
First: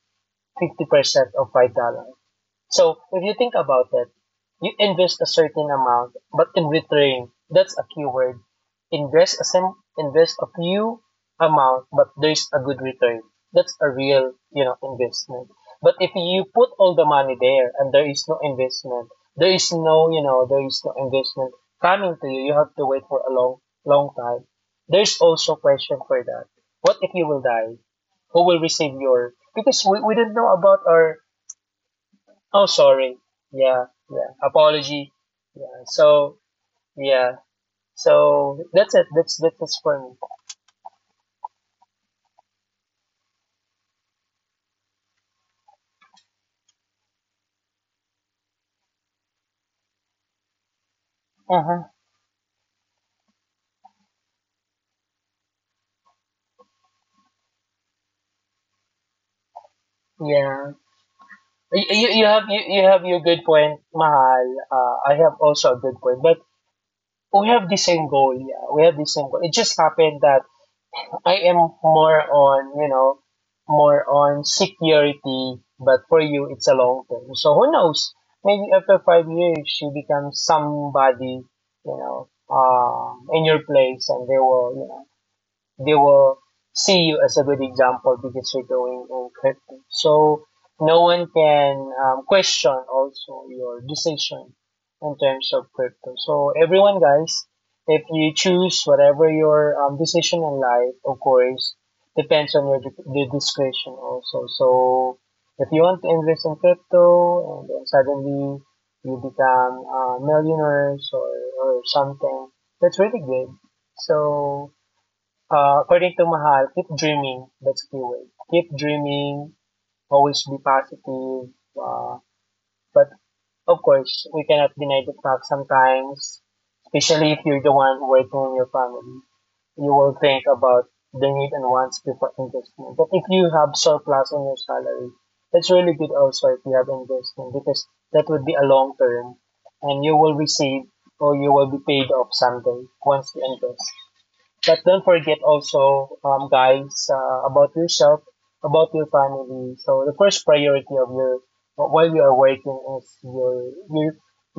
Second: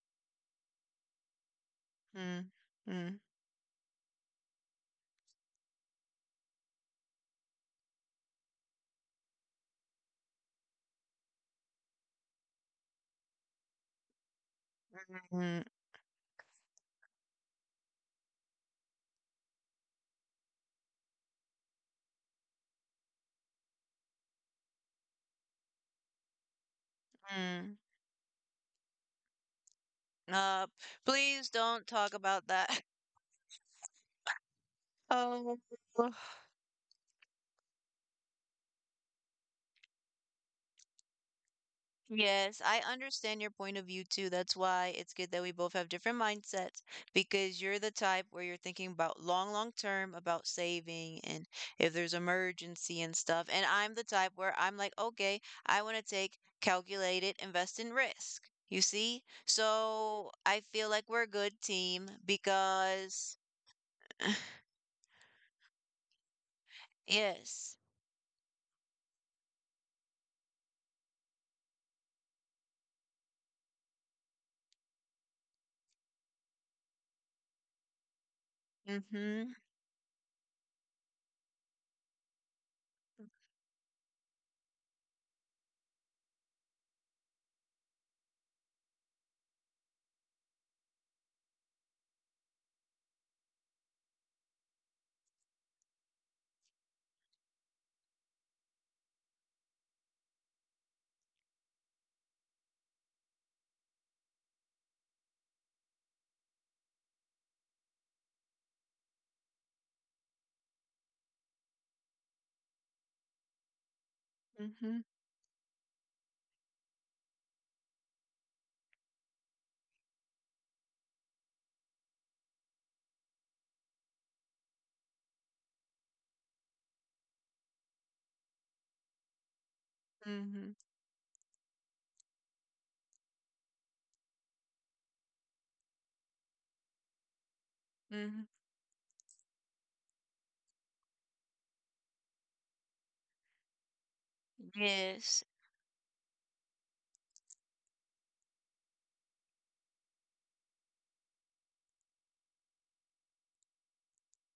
[SPEAKER 2] fifty percent of $5.
[SPEAKER 1] mm,
[SPEAKER 2] So
[SPEAKER 1] mm,
[SPEAKER 2] if you think about it, you invest a certain amount, but in return, that's a keyword. Invest a invest a few amount, but there's a good return. That's a real, you know,
[SPEAKER 1] mm,
[SPEAKER 2] investment.
[SPEAKER 1] mm.
[SPEAKER 2] But if you put all the money there and there is no investment, there is no, you know, there is no investment coming to you. You have to wait for a long time. There's also question for that. What if you will die?
[SPEAKER 1] Mm.
[SPEAKER 2] Who will receive your? Because we don't know
[SPEAKER 1] Uh,
[SPEAKER 2] about our.
[SPEAKER 1] Please don't talk about
[SPEAKER 2] Oh,
[SPEAKER 1] that.
[SPEAKER 2] sorry. Yeah, yeah. Apology.
[SPEAKER 1] Oh,
[SPEAKER 2] Yeah. So, yeah. So that's it. That's it for me.
[SPEAKER 1] yes, I understand your point of view too. That's why it's good that we both have different mindsets, because you're the type where you're thinking about long, long term, about saving and
[SPEAKER 2] Uh huh.
[SPEAKER 1] if there's emergency and stuff. And I'm the type where I'm like, okay, I want to take calculated invest in risk. You see? So I
[SPEAKER 2] Yeah.
[SPEAKER 1] feel like we're a good team
[SPEAKER 2] You, you have your
[SPEAKER 1] because
[SPEAKER 2] good point, Mahal. I have also a good point, but we have
[SPEAKER 1] yes.
[SPEAKER 2] the same goal. Yeah, we have the same goal. It just happened that I am more on, you know, more on security, but for you, it's a long term. So who knows? Maybe after five
[SPEAKER 1] Mm-hmm.
[SPEAKER 2] years, she becomes somebody, you know, in your place, and they will, you know, they will see you as a good example because you're doing in crypto. So no one can question also your decision in terms of crypto. So everyone, guys, if you choose whatever your decision in life, of course, depends on your discretion also. So if you want to invest in crypto and then suddenly you become millionaires, or something, that's really good. So
[SPEAKER 1] Mm-hmm.
[SPEAKER 2] according to Mahal, keep dreaming. That's keyword. Keep dreaming. Always be positive. But of course, we cannot deny the fact sometimes, especially if you're the one working in your family, you will think
[SPEAKER 1] Mm-hmm.
[SPEAKER 2] about the need and wants before investment. But if you have surplus on your salary, that's really good also if you have investment because that
[SPEAKER 1] Mm-hmm.
[SPEAKER 2] would be a long term and you will receive or you will be paid off someday once you invest. But don't forget
[SPEAKER 1] Yes.
[SPEAKER 2] also, guys, about yourself, about your family. So the first priority of your while you are working is your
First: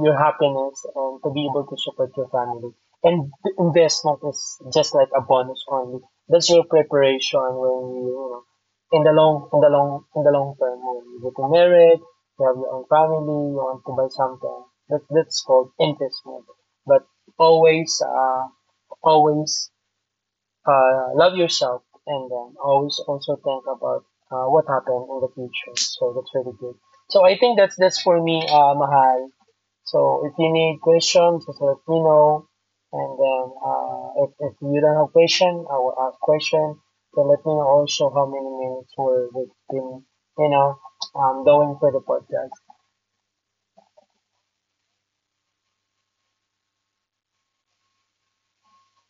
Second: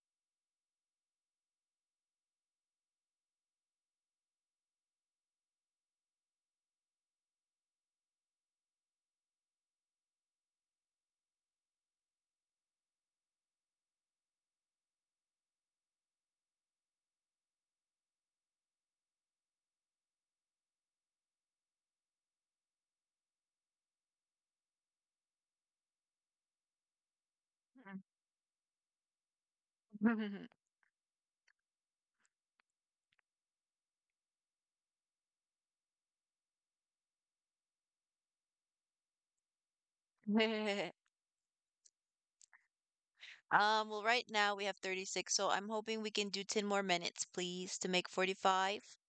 [SPEAKER 2] your happiness and to be able to support your family. And the investment is just like a bonus only. That's your preparation when you know, in the long term when you get married, you have your own family, you want to buy something. That's called investment. But always uh always love yourself and always also think about what happened in the future. So that's really good. So I think that's for me, Mahal. So if you need questions, just let me know. And then if you don't have question, I will ask question. So let me know also how many minutes we've been, you know, going for the podcast.
[SPEAKER 1] Well, right now we have 36, so I'm hoping we can do 10 more minutes, please, to make 45.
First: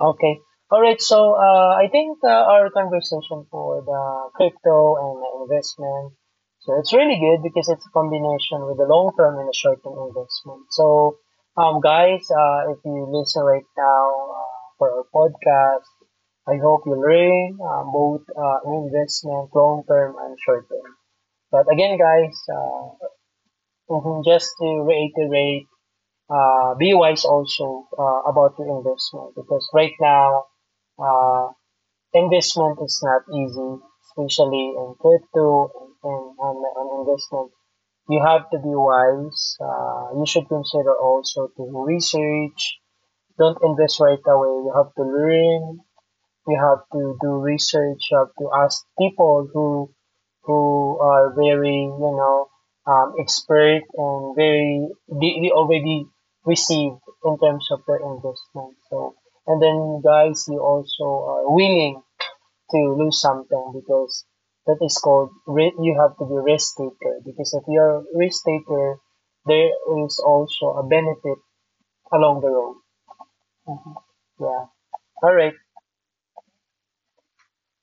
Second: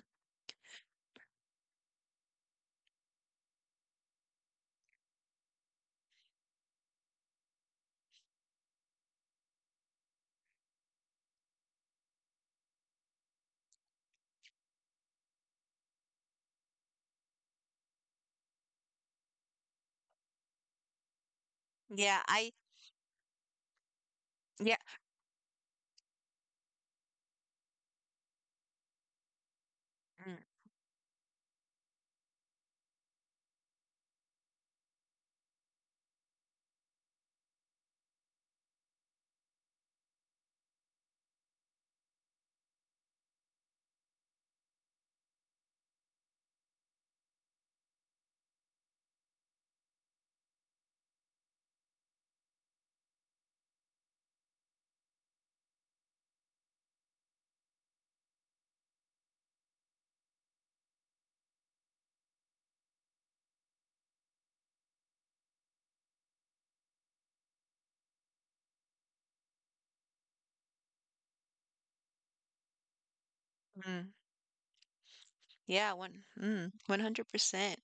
[SPEAKER 2] Okay. All right. So I think our conversation for the crypto and the investment. So it's really good because it's a combination with the long term and the short term investment. So, guys, if you listen right now uh, for our podcast, I hope you learn both investment, long term and short term. But again,
[SPEAKER 1] Yeah,
[SPEAKER 2] guys, mhm, just to
[SPEAKER 1] yeah,
[SPEAKER 2] reiterate, be wise also about your investment because right
[SPEAKER 1] mm,
[SPEAKER 2] now uh, investment is not easy, especially in crypto and on investment. You have to be wise. You should consider also to research. Don't invest right away. You have to learn. You have to do research. You have to ask people who are very you know expert and very they already received in terms of their investment. So and then guys, you also are willing to lose something because that is called you have to be risk taker because if you're a risk taker, there is also a benefit along the road. Mhm.
[SPEAKER 1] mm,
[SPEAKER 2] Yeah. All right.
[SPEAKER 1] yeah, one, mm, 100%.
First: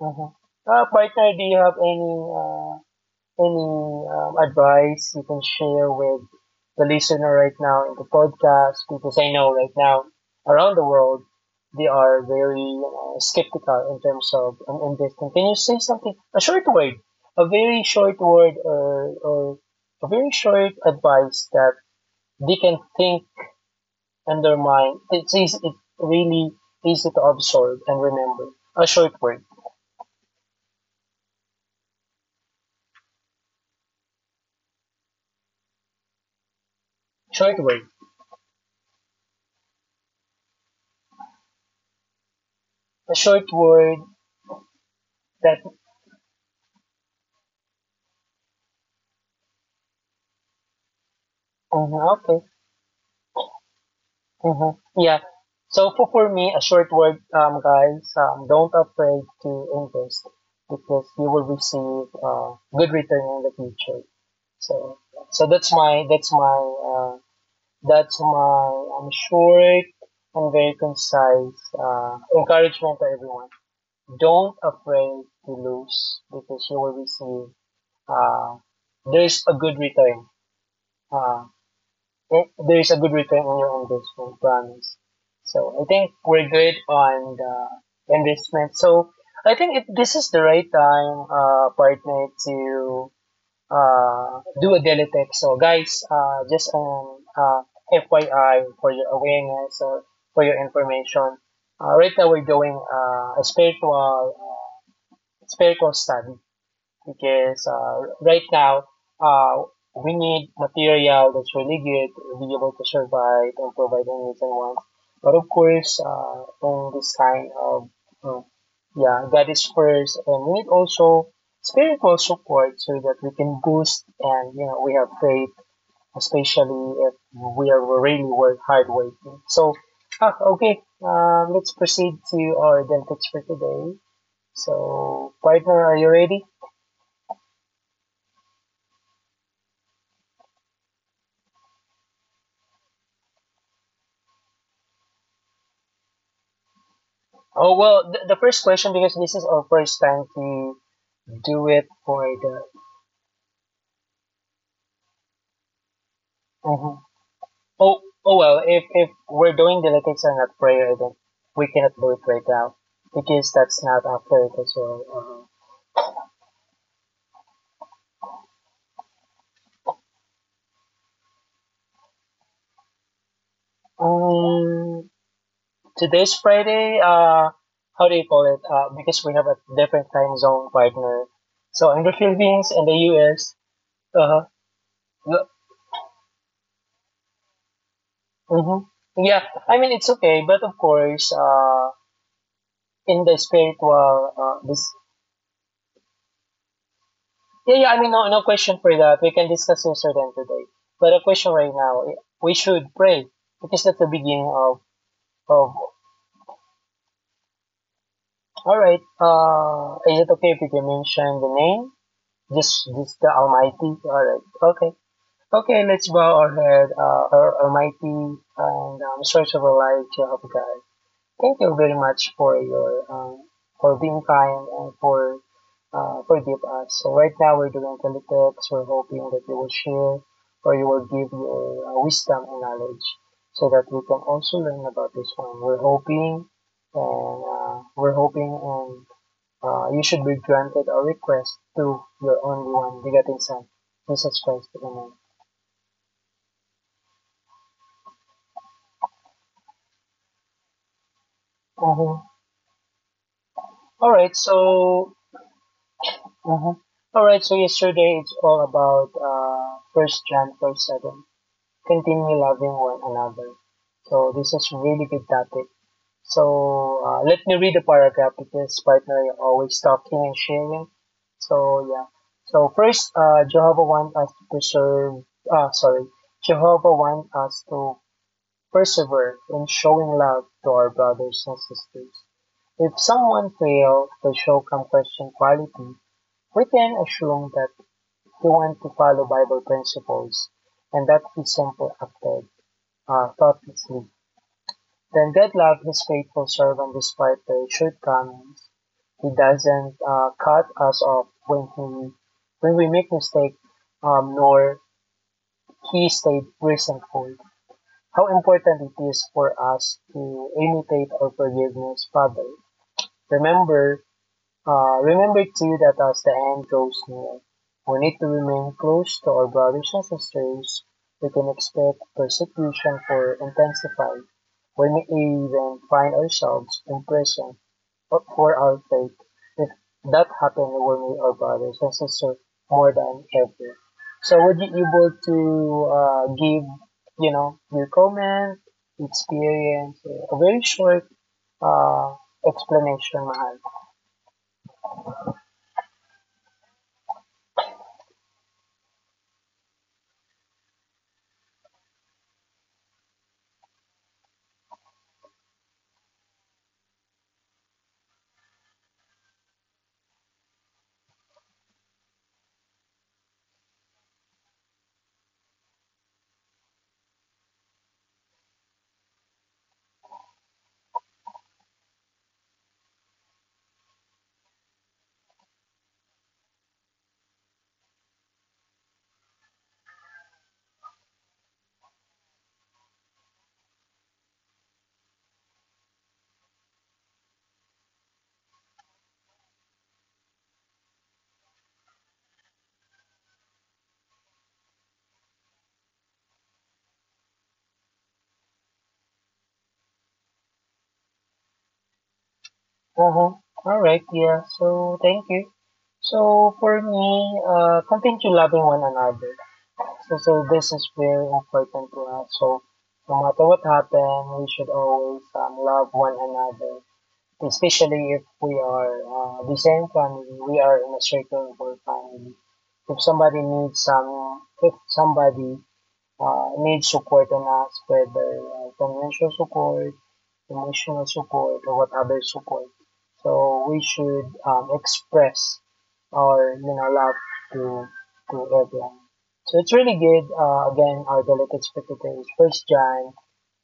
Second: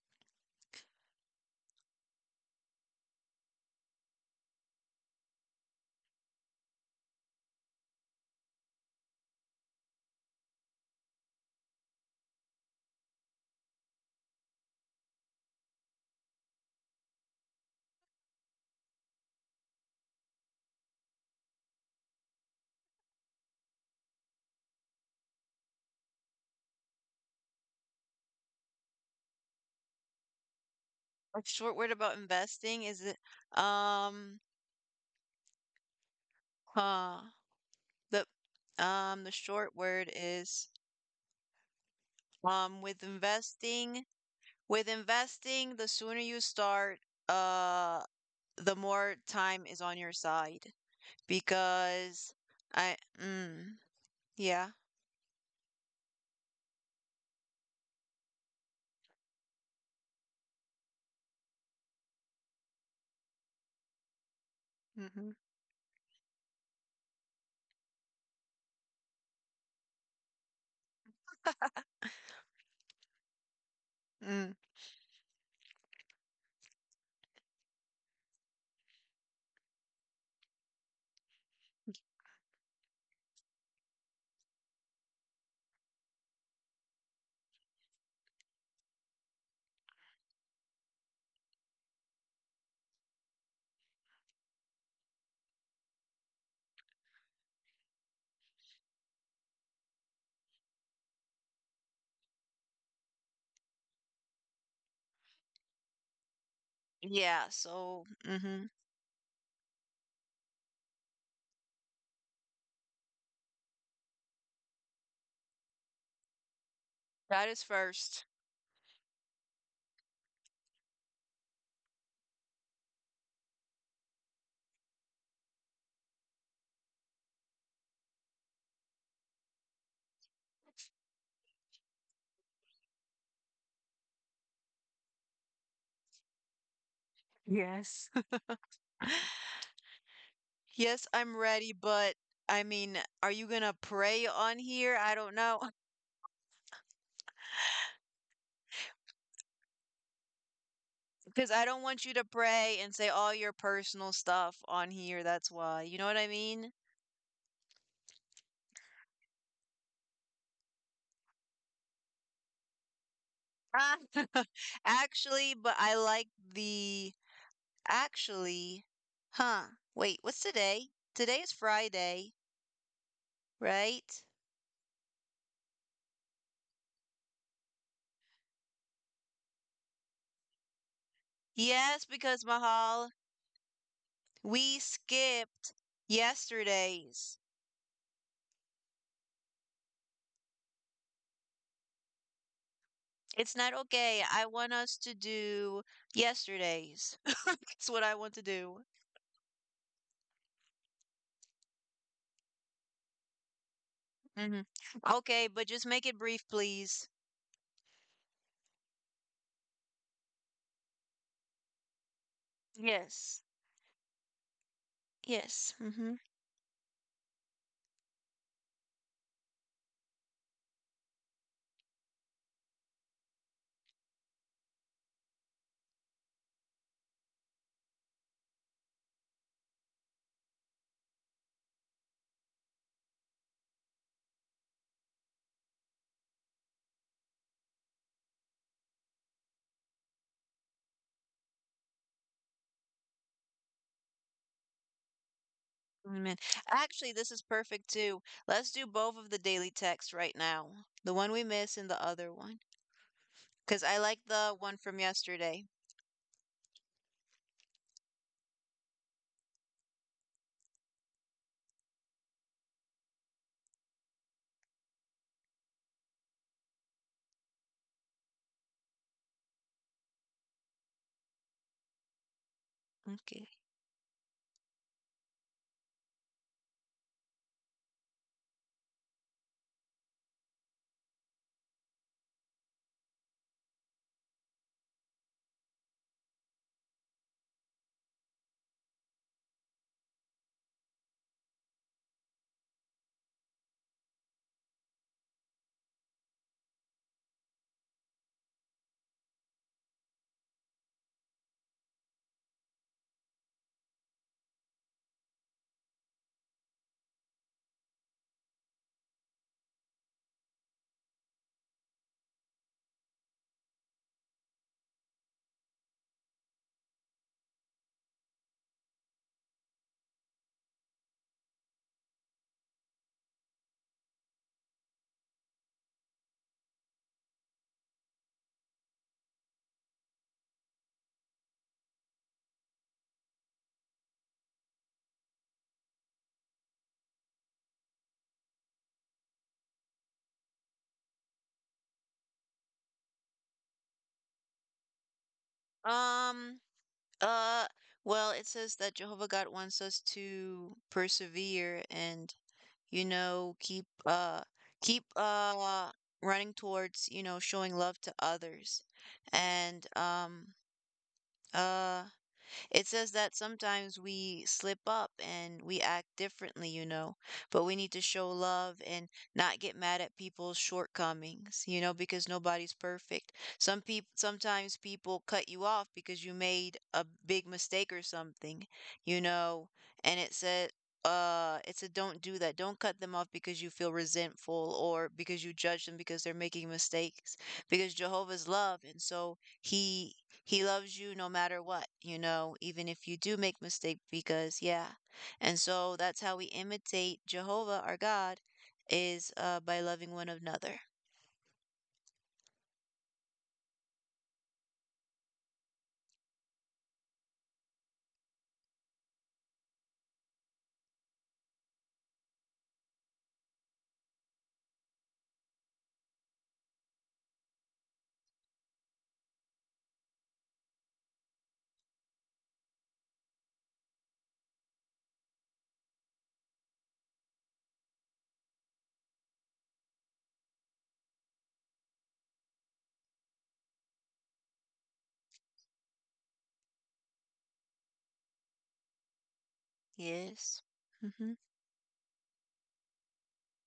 [SPEAKER 2] Mhm. Partner, do you have any advice you can share with the listener right now in the podcast? Because I know right now around the world they are very, you know, skeptical in terms of investing. Can you say something? A short word, a very short word, or a very short advice that they can think and their mind. It's easy, it's really easy to absorb and remember. A
[SPEAKER 1] A short word about investing is um, huh,
[SPEAKER 2] short word,
[SPEAKER 1] the, the short word is, with
[SPEAKER 2] a short word
[SPEAKER 1] investing,
[SPEAKER 2] that.
[SPEAKER 1] the sooner you start, uh, the more time is on your side,
[SPEAKER 2] Mhm,
[SPEAKER 1] because
[SPEAKER 2] okay.
[SPEAKER 1] I, mm, yeah.
[SPEAKER 2] Hmm. Yeah. So for me, a short word, guys, don't afraid to invest because you will receive good return in the future. So
[SPEAKER 1] Mhm.
[SPEAKER 2] so uh, that's my I short and very concise encouragement to everyone.
[SPEAKER 1] Mm.
[SPEAKER 2] Don't afraid to lose because you will receive, uh, there's a good return. Uh, well, there's a good return on your investment, promise. So I think we're good on the investment. So I think if this is the right time, partner, to do a daily tech. So guys, just FYI for your awareness or for your information. Right now we're doing a uh, spiritual study
[SPEAKER 1] Yeah,
[SPEAKER 2] because
[SPEAKER 1] so
[SPEAKER 2] right
[SPEAKER 1] mhm.
[SPEAKER 2] now uh, we need material that's really good to be able to survive and provide our needs and wants. But of course, in this
[SPEAKER 1] That
[SPEAKER 2] kind
[SPEAKER 1] is
[SPEAKER 2] of
[SPEAKER 1] first.
[SPEAKER 2] mm, yeah, God is first, and we need also spiritual support so that we can boost and you know we have faith, especially if we are really work hard working. So ah, okay, let's proceed to our dentist for today. So partner, are you ready?
[SPEAKER 1] Yes. Yes, I'm ready, but I mean, are you gonna pray on here? I don't know.
[SPEAKER 2] Oh well, the first question because this is our first time to
[SPEAKER 1] Because I
[SPEAKER 2] do
[SPEAKER 1] don't
[SPEAKER 2] it
[SPEAKER 1] want you to
[SPEAKER 2] for the.
[SPEAKER 1] pray and say all your personal stuff on here. That's why. You know what I mean?
[SPEAKER 2] Mhm. Oh oh well, if we're doing dialectics and not prayer, then we cannot do it right now because that's
[SPEAKER 1] Ah.
[SPEAKER 2] not after it as well.
[SPEAKER 1] Actually, but I like the actually, huh? wait, what's today? Today is Friday,
[SPEAKER 2] Uh,
[SPEAKER 1] right?
[SPEAKER 2] um, today's Friday. How do you call it? Because we have a different time zone partner. So
[SPEAKER 1] Yes,
[SPEAKER 2] in the
[SPEAKER 1] because
[SPEAKER 2] Philippines and the
[SPEAKER 1] Mahal,
[SPEAKER 2] U.S. Uh huh.
[SPEAKER 1] we skip. Yesterdays.
[SPEAKER 2] Mm-hmm. Yeah, I mean it's okay, but of course, in the
[SPEAKER 1] It's not okay.
[SPEAKER 2] spiritual
[SPEAKER 1] I want
[SPEAKER 2] this.
[SPEAKER 1] us to do yesterdays.
[SPEAKER 2] Yeah,
[SPEAKER 1] That's
[SPEAKER 2] yeah. I
[SPEAKER 1] what
[SPEAKER 2] mean,
[SPEAKER 1] I
[SPEAKER 2] no,
[SPEAKER 1] want to
[SPEAKER 2] no question
[SPEAKER 1] do.
[SPEAKER 2] for that. We can discuss this then today. But a question right now, we should pray because that's the beginning
[SPEAKER 1] Hmm.
[SPEAKER 2] of
[SPEAKER 1] Okay, but
[SPEAKER 2] of.
[SPEAKER 1] just make it brief, please.
[SPEAKER 2] All right. Is it okay if we can mention the name? Just the
[SPEAKER 1] Yes.
[SPEAKER 2] Almighty. All right. Okay.
[SPEAKER 1] Yes.
[SPEAKER 2] Okay. Let's
[SPEAKER 1] Mm-hmm.
[SPEAKER 2] bow our head. Our Almighty and Source of our life, Jehovah God. Thank you very much for your for being kind and for forgive us. So right now we're doing teletext. We're hoping that you will share or you will give your wisdom and knowledge so that we can also learn about this one. We're hoping and you should be granted a request to your only one begotten Son, Jesus Christ. Amen.
[SPEAKER 1] Amen. Actually, this is perfect too. Let's do both of the daily texts right now. The one we miss and the
[SPEAKER 2] Mhm.
[SPEAKER 1] other one. Because I
[SPEAKER 2] All
[SPEAKER 1] like
[SPEAKER 2] right.
[SPEAKER 1] the one from
[SPEAKER 2] So
[SPEAKER 1] yesterday.
[SPEAKER 2] Uh-huh. All right, so yesterday it's all about First John verse 7. Continue loving one another. So this is really good topic. So let me read the paragraph because partner is always talking and sharing. So yeah. So first,
[SPEAKER 1] Okay.
[SPEAKER 2] Jehovah wants us to preserve. Ah, sorry, Jehovah wants us to persevere in showing love to our brothers and sisters. If someone fails to show compassion quality, we can assume that they want to follow Bible principles, and that is simple-acted, thoughtless. Then God loved His faithful servant despite their shortcomings. He doesn't cut us off when we make mistake, nor He stayed resentful. How important it is for us to imitate our forgiveness, Father. Remember. Remember too that as the end draws near, we need to remain close to our brothers and sisters. We can expect persecution to intensify. We may even find ourselves in prison for our faith. If that happens, we will need our brothers and sisters more than ever. So, would you be able to give, you know, your comment, experience, a very short uh, explanation, Mahal?
[SPEAKER 1] Um, uh, well, it says that Jehovah God wants us to persevere and, you know, keep uh keep running towards, showing love to others. And uh it says that sometimes we slip up and we act differently, but we need to show love and not get mad at people's shortcomings, because nobody's perfect. Sometimes people cut you off because you made a big mistake or something, you know, and it said, it's a don't do that. Don't cut them off because you feel resentful or because you judge them because they're making mistakes, because Jehovah's love, and so he loves you no matter what, even if you do make mistake, because yeah. And so that's how we imitate Jehovah our God is by loving one another.
[SPEAKER 2] Uh-huh. All right, yeah. So thank you. So for me, continue loving one another. So this is very important to us. So no matter what happens, we should always love one another. Especially if we are the same family, we are in a circle of family. If somebody need support on us, whether financial support, emotional support, or what other support. So we should express our love to to everyone. So it's really good.
[SPEAKER 1] Yes.
[SPEAKER 2] Again, our
[SPEAKER 1] Mm-hmm.
[SPEAKER 2] delicate spectator is First John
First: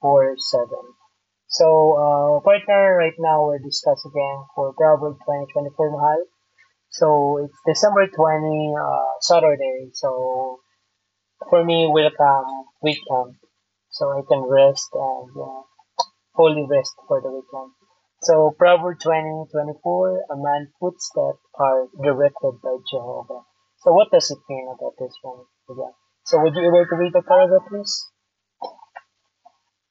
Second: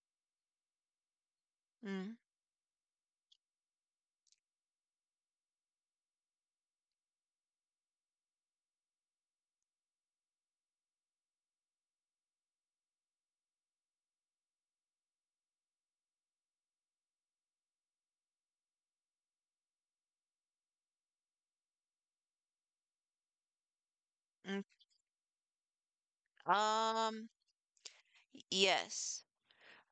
[SPEAKER 2] 4:7. So
[SPEAKER 1] Mm.
[SPEAKER 2] partner, right now we're discussing again for Proverb 20:24, Mahal. So it's December 20, Saturday. So for me, welcome weekend so I can rest and holy rest for the weekend. So Proverbs 20:24, a man's footsteps are directed by Jehovah. So what does it
[SPEAKER 1] Mm.
[SPEAKER 2] mean about this one? Yeah. So would you be able to read the
[SPEAKER 1] Um
[SPEAKER 2] paragraph, please?
[SPEAKER 1] yes.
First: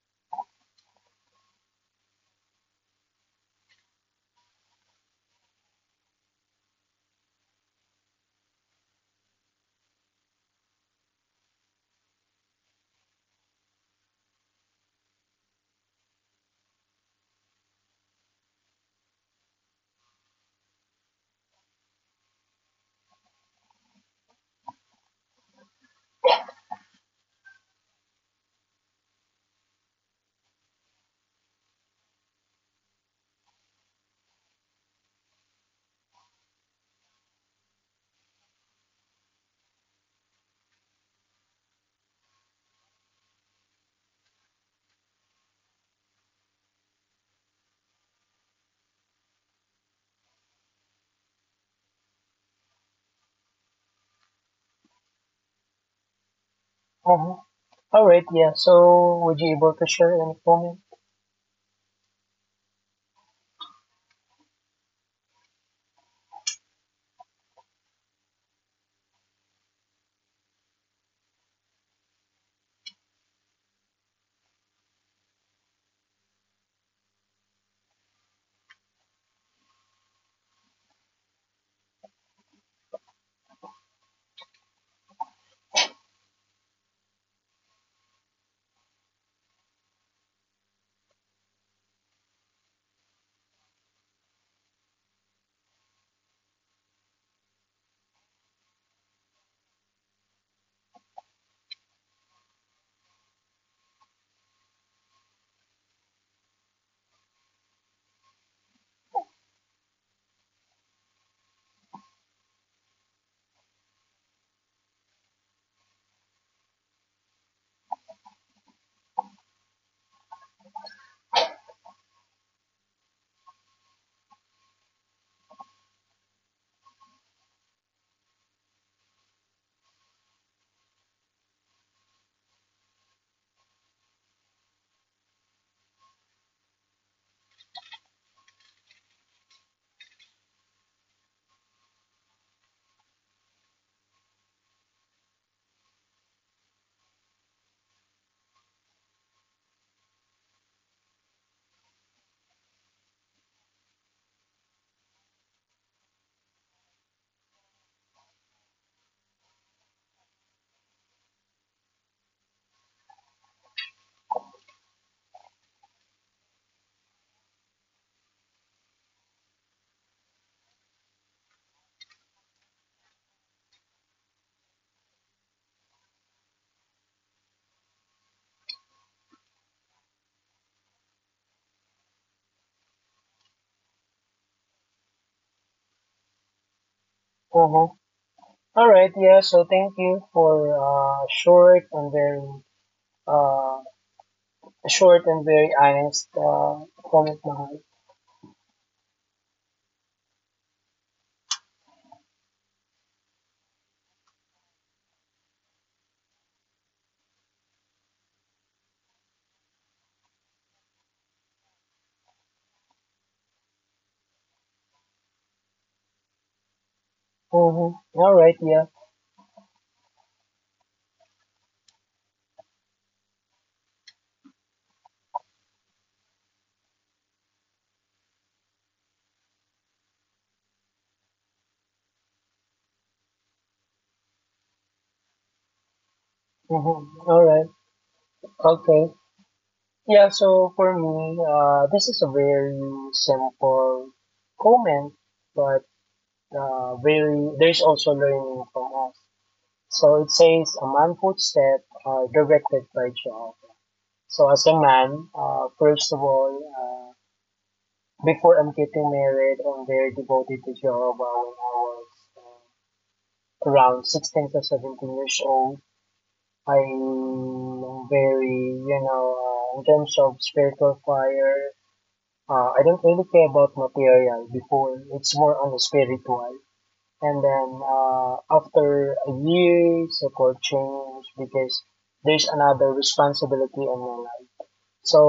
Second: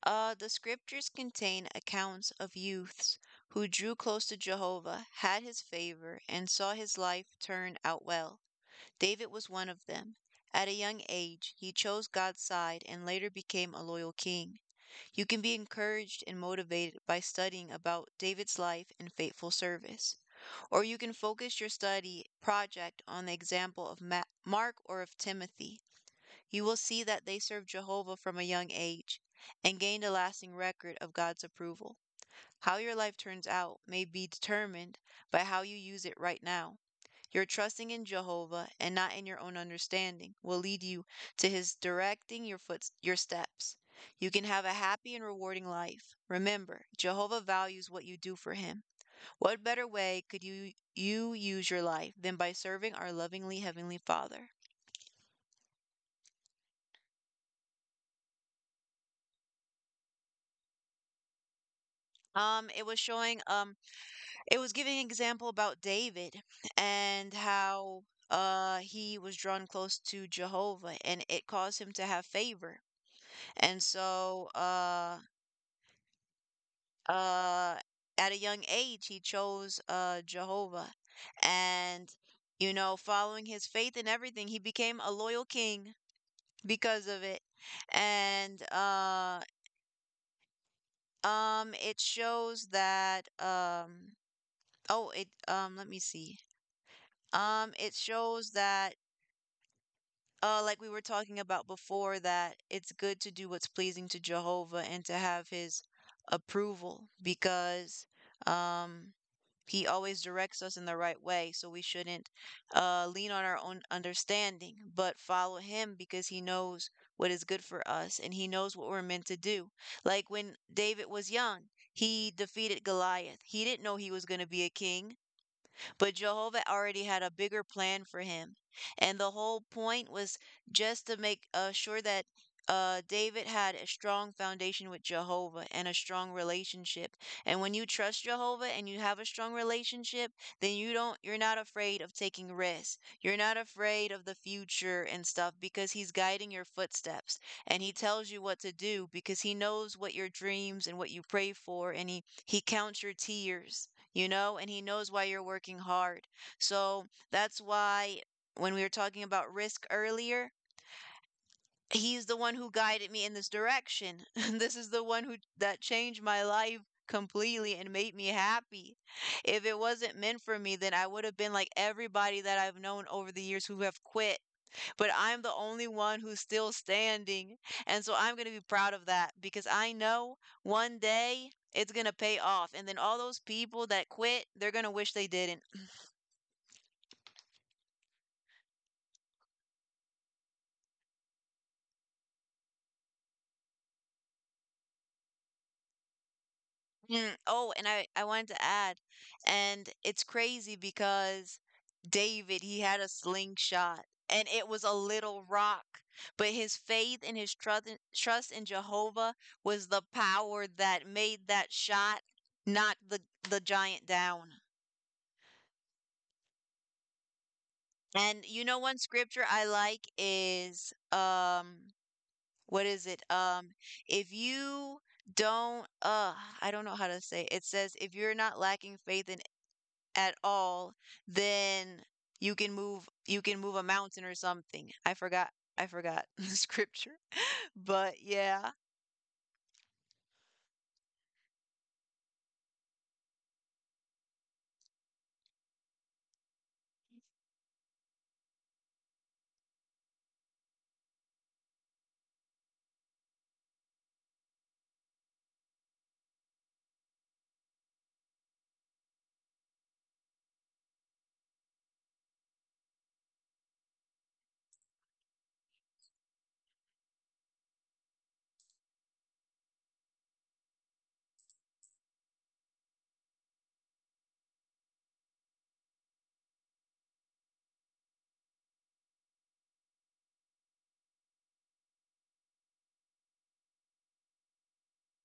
[SPEAKER 1] The scriptures contain accounts of youths who drew close to Jehovah, had his favor, and saw his life turn out well. David was one of them. At a young age, he chose God's side and later became a loyal king. You can be encouraged and motivated by studying about David's life and faithful service, or you can focus your study project on the example of Mark or of Timothy. You will see that they served Jehovah from a young age and gained a lasting record of God's approval. How your life turns out may be determined by how you use it right now. Your trusting in Jehovah and not in your own understanding will lead you to his directing your foot your steps. You can have a happy and rewarding life. Remember, Jehovah values what you do for him. What better way could you use your life than by serving our lovingly heavenly Father?
[SPEAKER 2] Uh-huh. All right, yeah. So would you be able to share any comment?
[SPEAKER 1] Um it was showing um it was giving an example about David and how he was drawn close to Jehovah and it caused him to have favor. And so uh, at a young age, he chose, Jehovah. And, following his faith in everything, he became a loyal king because of it. And it shows that, oh, let me see. It shows that, like we were talking about before, that it's good to do what's pleasing to Jehovah and to have his approval, because um, he always directs us in the right way. So we shouldn't lean on our own understanding, but follow him because he knows what is good for us and he knows what we're meant to do. Like when David was young, he defeated Goliath. He didn't know he was going to be a king, but Jehovah already had a bigger plan for him. And the whole point was just to make sure that David had a strong foundation with Jehovah and a strong relationship. And when you trust Jehovah and you have a strong relationship, then you don't, you're not afraid of taking risks. You're not afraid of the future and stuff, because he's guiding your footsteps and he tells you what to do, because he knows what your dreams and what you pray for, and he counts your tears, and he knows why you're working hard. So that's why, when we were talking about risk earlier, he's the one who guided me in this direction. This is the one who that changed my life completely and made me happy. If it wasn't meant for me, then I would have been like everybody that I've known over the years who have quit, but I'm the only one who's still standing. And so I'm going to be proud of that because I know one day it's going to pay off. And then all those people that quit, they're going to wish they didn't.
[SPEAKER 2] Uh-huh. All right, yeah. So thank you for uh, short and very honest
[SPEAKER 1] Mm.
[SPEAKER 2] comment,
[SPEAKER 1] Oh,
[SPEAKER 2] Mahal.
[SPEAKER 1] and I wanted to add, and it's crazy because David, he had a slingshot and it was a little rock. But his faith and his trust in Jehovah was the power that made that shot knock the giant down.
[SPEAKER 2] Uh huh.
[SPEAKER 1] And
[SPEAKER 2] Right, yeah.
[SPEAKER 1] one scripture I like is, what is it? If you don't, I don't know how to say it. It says if you're not lacking faith in at all, then you can move a mountain or something. I forgot the
[SPEAKER 2] Uh
[SPEAKER 1] scripture.
[SPEAKER 2] huh. Right.
[SPEAKER 1] But yeah,
[SPEAKER 2] Okay. Yeah, so for me, this is a very simple comment, but very there's also learning from us. So it says a man footstep are directed by Jehovah. So as a man, first of all, before I'm getting married, I'm very devoted to Jehovah when I was uh, around 16 to 17 years old. I'm very, you know, in terms of spiritual fire. I don't really care about material before. It's more on the spiritual. And then after a year, so-called change because there's another responsibility on my life. So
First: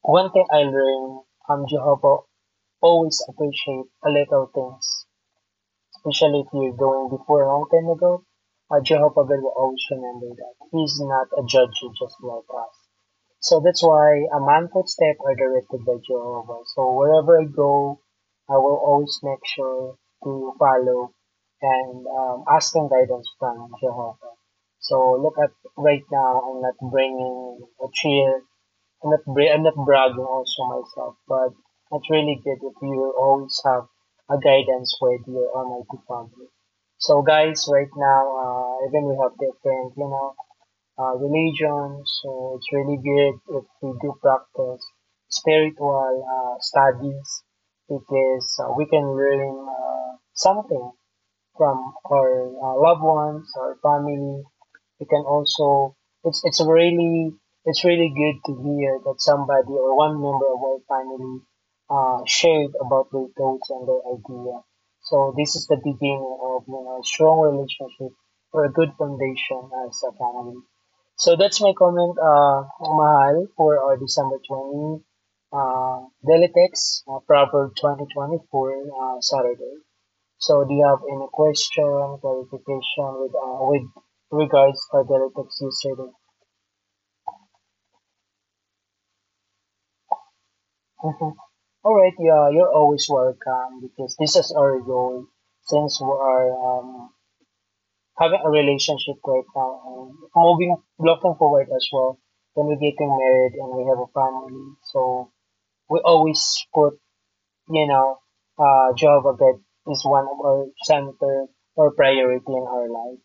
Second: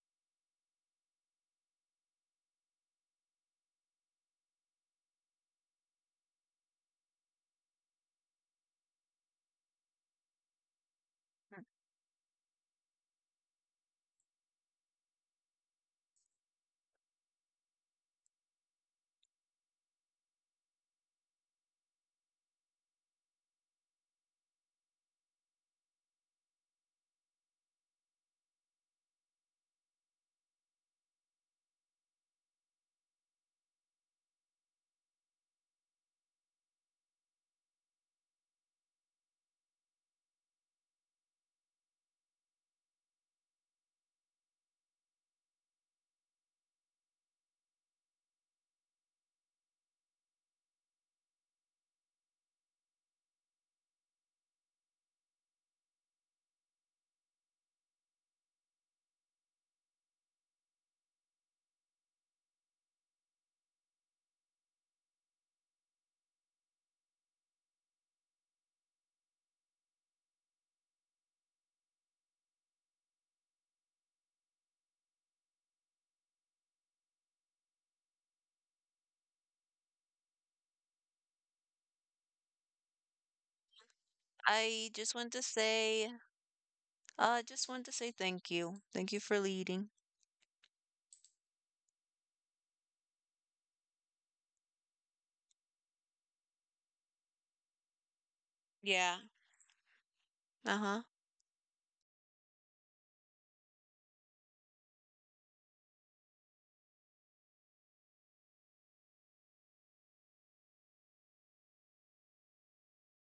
[SPEAKER 2] one thing I learned, Jehovah always appreciate a little things, especially if you're going before a long time ago. Jehovah will always remember that. He's not a judge just like us. So that's why a man footstep are directed by Jehovah. So wherever I go, I will always make sure to follow and ask some guidance from Jehovah. So look at right now, I'm not bringing a cheer. I'm not bragging also myself, but it's really good if you always have a guidance with your Almighty Father. So guys, right now, even we have different, you know, religion. So it's really good if we do practice spiritual studies because we can learn something from our loved ones, our family. We can also it's it's really it's really good to hear that somebody or one member of our family shared about their thoughts and their idea. So this is the beginning of a strong relationship or a good foundation as a family. So that's my comment, mahal for our December 20, Delitex, Proverb 2024, Saturday. So do you have any question, clarification with, regards
[SPEAKER 1] I
[SPEAKER 2] to our
[SPEAKER 1] just want to
[SPEAKER 2] Delitex yesterday?
[SPEAKER 1] say just want to say thank you. Thank you for leading.
[SPEAKER 2] Mhm. All right, yeah, you're always welcome because this is our goal since we are having a relationship
[SPEAKER 1] Yeah.
[SPEAKER 2] right now and moving,
[SPEAKER 1] Uh-huh.
[SPEAKER 2] looking forward as well when we're getting married and we have a family. So we always put you know, Joe Babette is one of our center or priority in our life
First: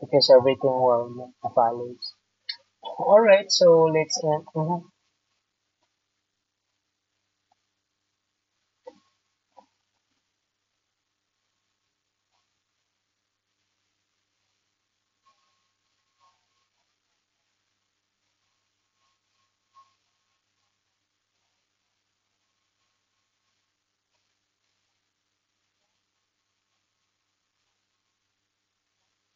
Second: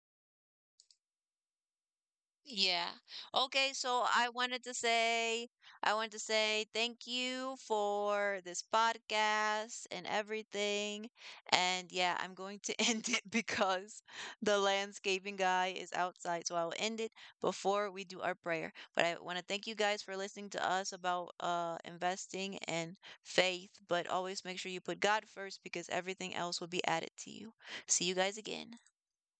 [SPEAKER 2] because everything will follows.
[SPEAKER 1] Yeah.
[SPEAKER 2] All right,
[SPEAKER 1] Okay,
[SPEAKER 2] so
[SPEAKER 1] so
[SPEAKER 2] let's end. Mhm.
[SPEAKER 1] I wanted to say thank you for this podcast and everything. And yeah, I'm going to end it because the landscaping guy is outside, so I'll end it before we do our prayer. But I want to thank you guys for listening to us about investing and faith, but always make sure you put God first because everything else will be added to you. See you guys again.